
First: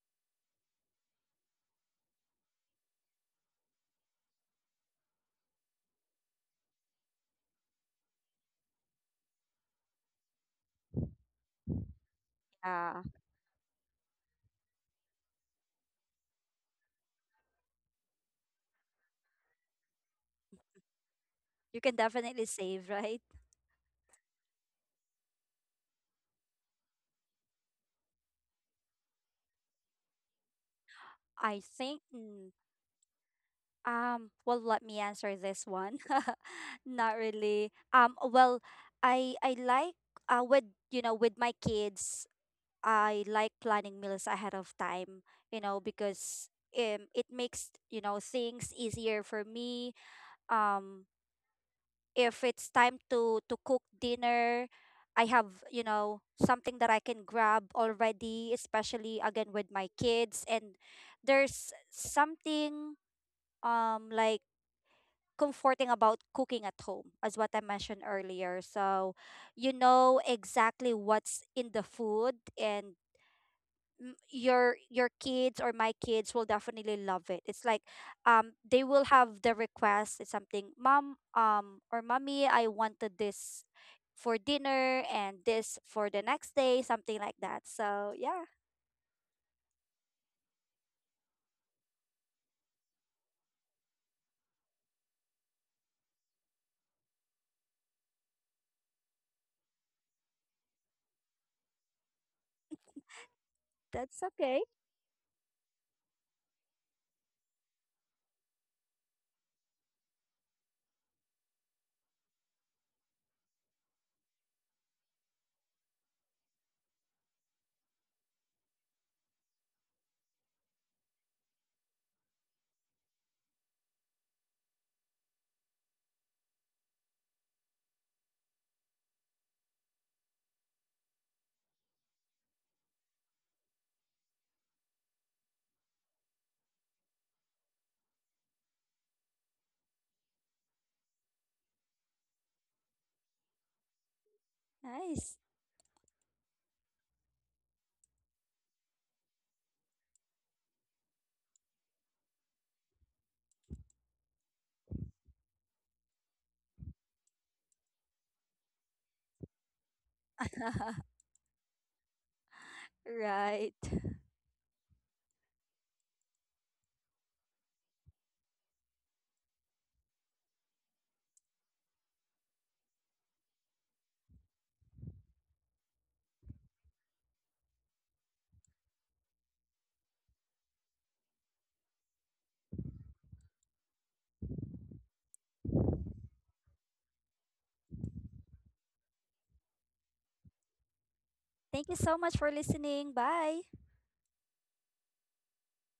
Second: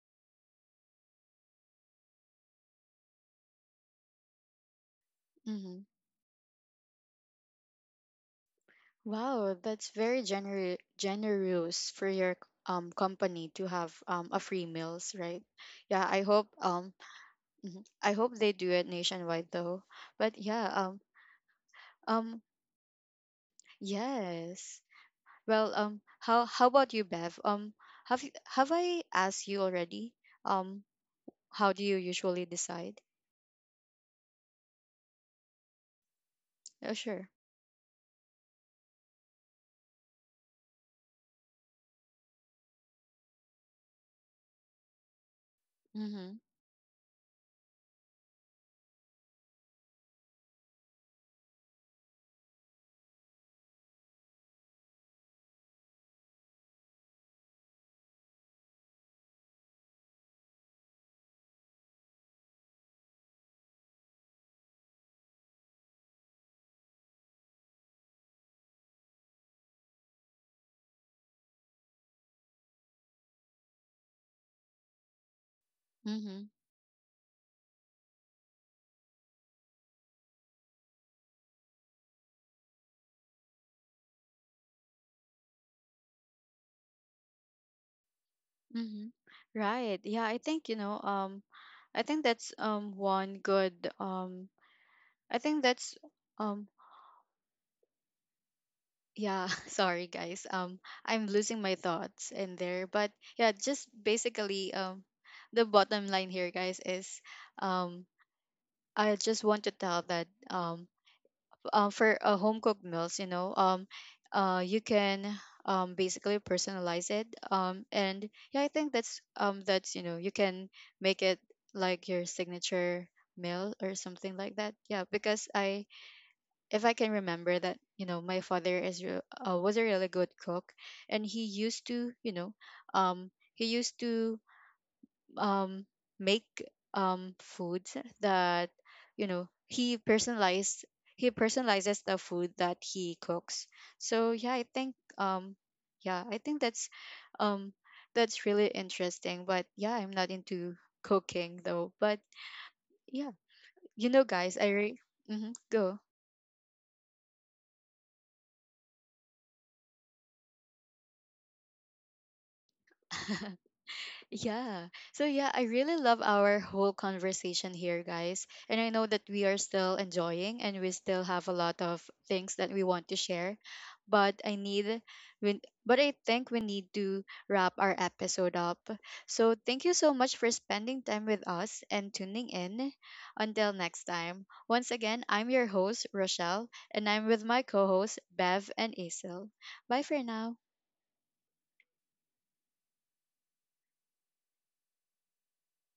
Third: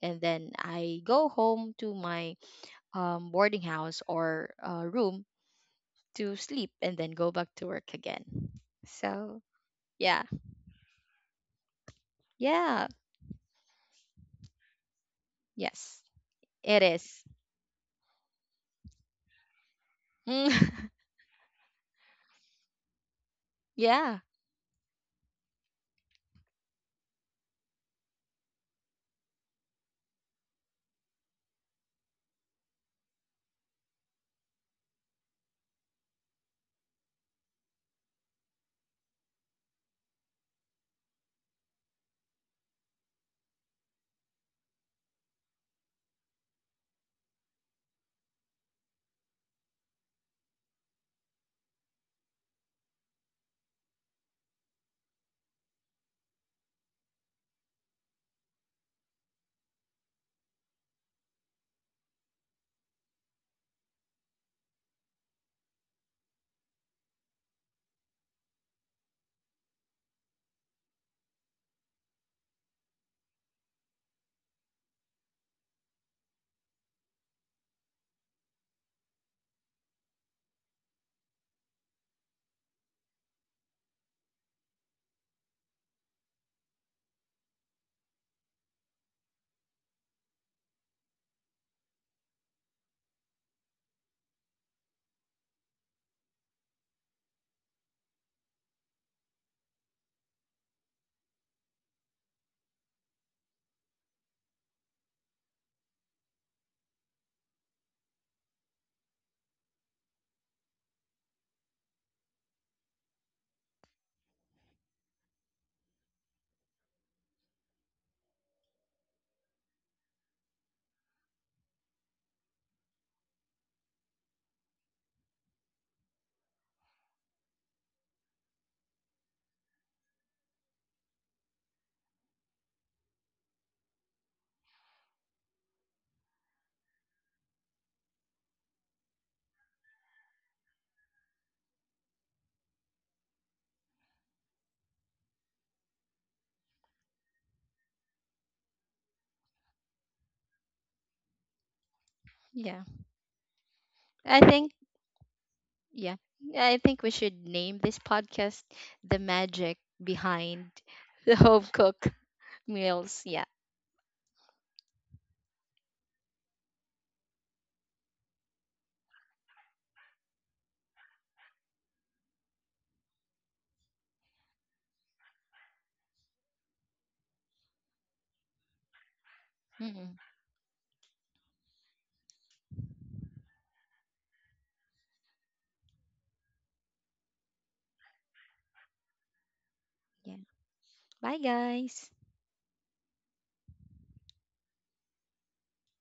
[SPEAKER 3] and then I go home to my boarding house or room to sleep, and then go back to work again. So
[SPEAKER 1] Wow, that's very
[SPEAKER 3] yeah,
[SPEAKER 1] generous for your
[SPEAKER 3] yeah,
[SPEAKER 2] yeah,
[SPEAKER 1] company to have a free meals, right?
[SPEAKER 3] yes,
[SPEAKER 1] Yeah, I hope
[SPEAKER 3] it is.
[SPEAKER 1] mhm. I hope they do it nationwide though. But
[SPEAKER 3] Mm.
[SPEAKER 1] yeah,
[SPEAKER 3] *laughs*
[SPEAKER 2] you can
[SPEAKER 1] um
[SPEAKER 2] definitely save, right.
[SPEAKER 3] Yeah,
[SPEAKER 1] yes. Well, how about you, Bev? Um, have you, have I asked you already? Um,
[SPEAKER 2] I
[SPEAKER 1] how do you
[SPEAKER 2] think,
[SPEAKER 1] usually decide?
[SPEAKER 2] well, let me answer this one. *laughs*
[SPEAKER 1] Oh,
[SPEAKER 2] Not
[SPEAKER 1] sure.
[SPEAKER 2] really. Well, I like, with you know with my kids, I like planning meals ahead of time,
[SPEAKER 1] Mhm.
[SPEAKER 2] because it makes, things easier for me. Um if it's time to cook dinner, I have, something that I can grab already, especially again with my kids. And there's something, like, comforting about cooking at home, as what I mentioned earlier. So, you know exactly what's in the food, and your kids, or my kids, will
[SPEAKER 1] Mhm.
[SPEAKER 2] definitely love it. It's like, they will have the request: it's something, mom, or mommy, I wanted this for dinner and this for the next day, something like that. So yeah,
[SPEAKER 1] Mhm. Right. Yeah, I think, you know, I think that's one good I think that's um yeah, *laughs* sorry guys. I'm losing my thoughts in there, but yeah, just
[SPEAKER 2] that's okay.
[SPEAKER 1] basically the bottom line here guys is um I just want to tell that for home cooked meals, you know, you can basically personalize it, and yeah, I think that's that's, you know, you can make it like your signature meal or something like that. Yeah, because I, if I can remember that, you know, my father was a really good cook, and he used to, you know, he used to um make foods that, you know, he personalizes the food that he cooks. So
[SPEAKER 2] Nice.
[SPEAKER 1] yeah, I think um that's really interesting. But yeah, I'm not into cooking though. But
[SPEAKER 3] yeah.
[SPEAKER 1] yeah, you know,
[SPEAKER 3] I
[SPEAKER 1] guys,
[SPEAKER 3] think,
[SPEAKER 1] hmm, go.
[SPEAKER 3] yeah, I think we should name this podcast "The Magic Behind *laughs* the Home Cook *laughs* Meals." Yeah.
[SPEAKER 1] *laughs*
[SPEAKER 2] Right. *laughs*
[SPEAKER 1] Yeah. So yeah, I really love our whole conversation here, guys. And I know that we are still enjoying, and we still have a lot of things that we want to share. But I need but I think we need to wrap our episode up. So thank you
[SPEAKER 3] Mm.
[SPEAKER 1] so much for spending time with us and tuning in. Until next time. Once again, I'm your host, Rochelle, and I'm with my co-hosts Bev and Isel. Bye for
[SPEAKER 3] Yeah.
[SPEAKER 1] now.
[SPEAKER 3] Bye,
[SPEAKER 2] Thank you
[SPEAKER 3] guys.
[SPEAKER 2] so much for listening. Bye.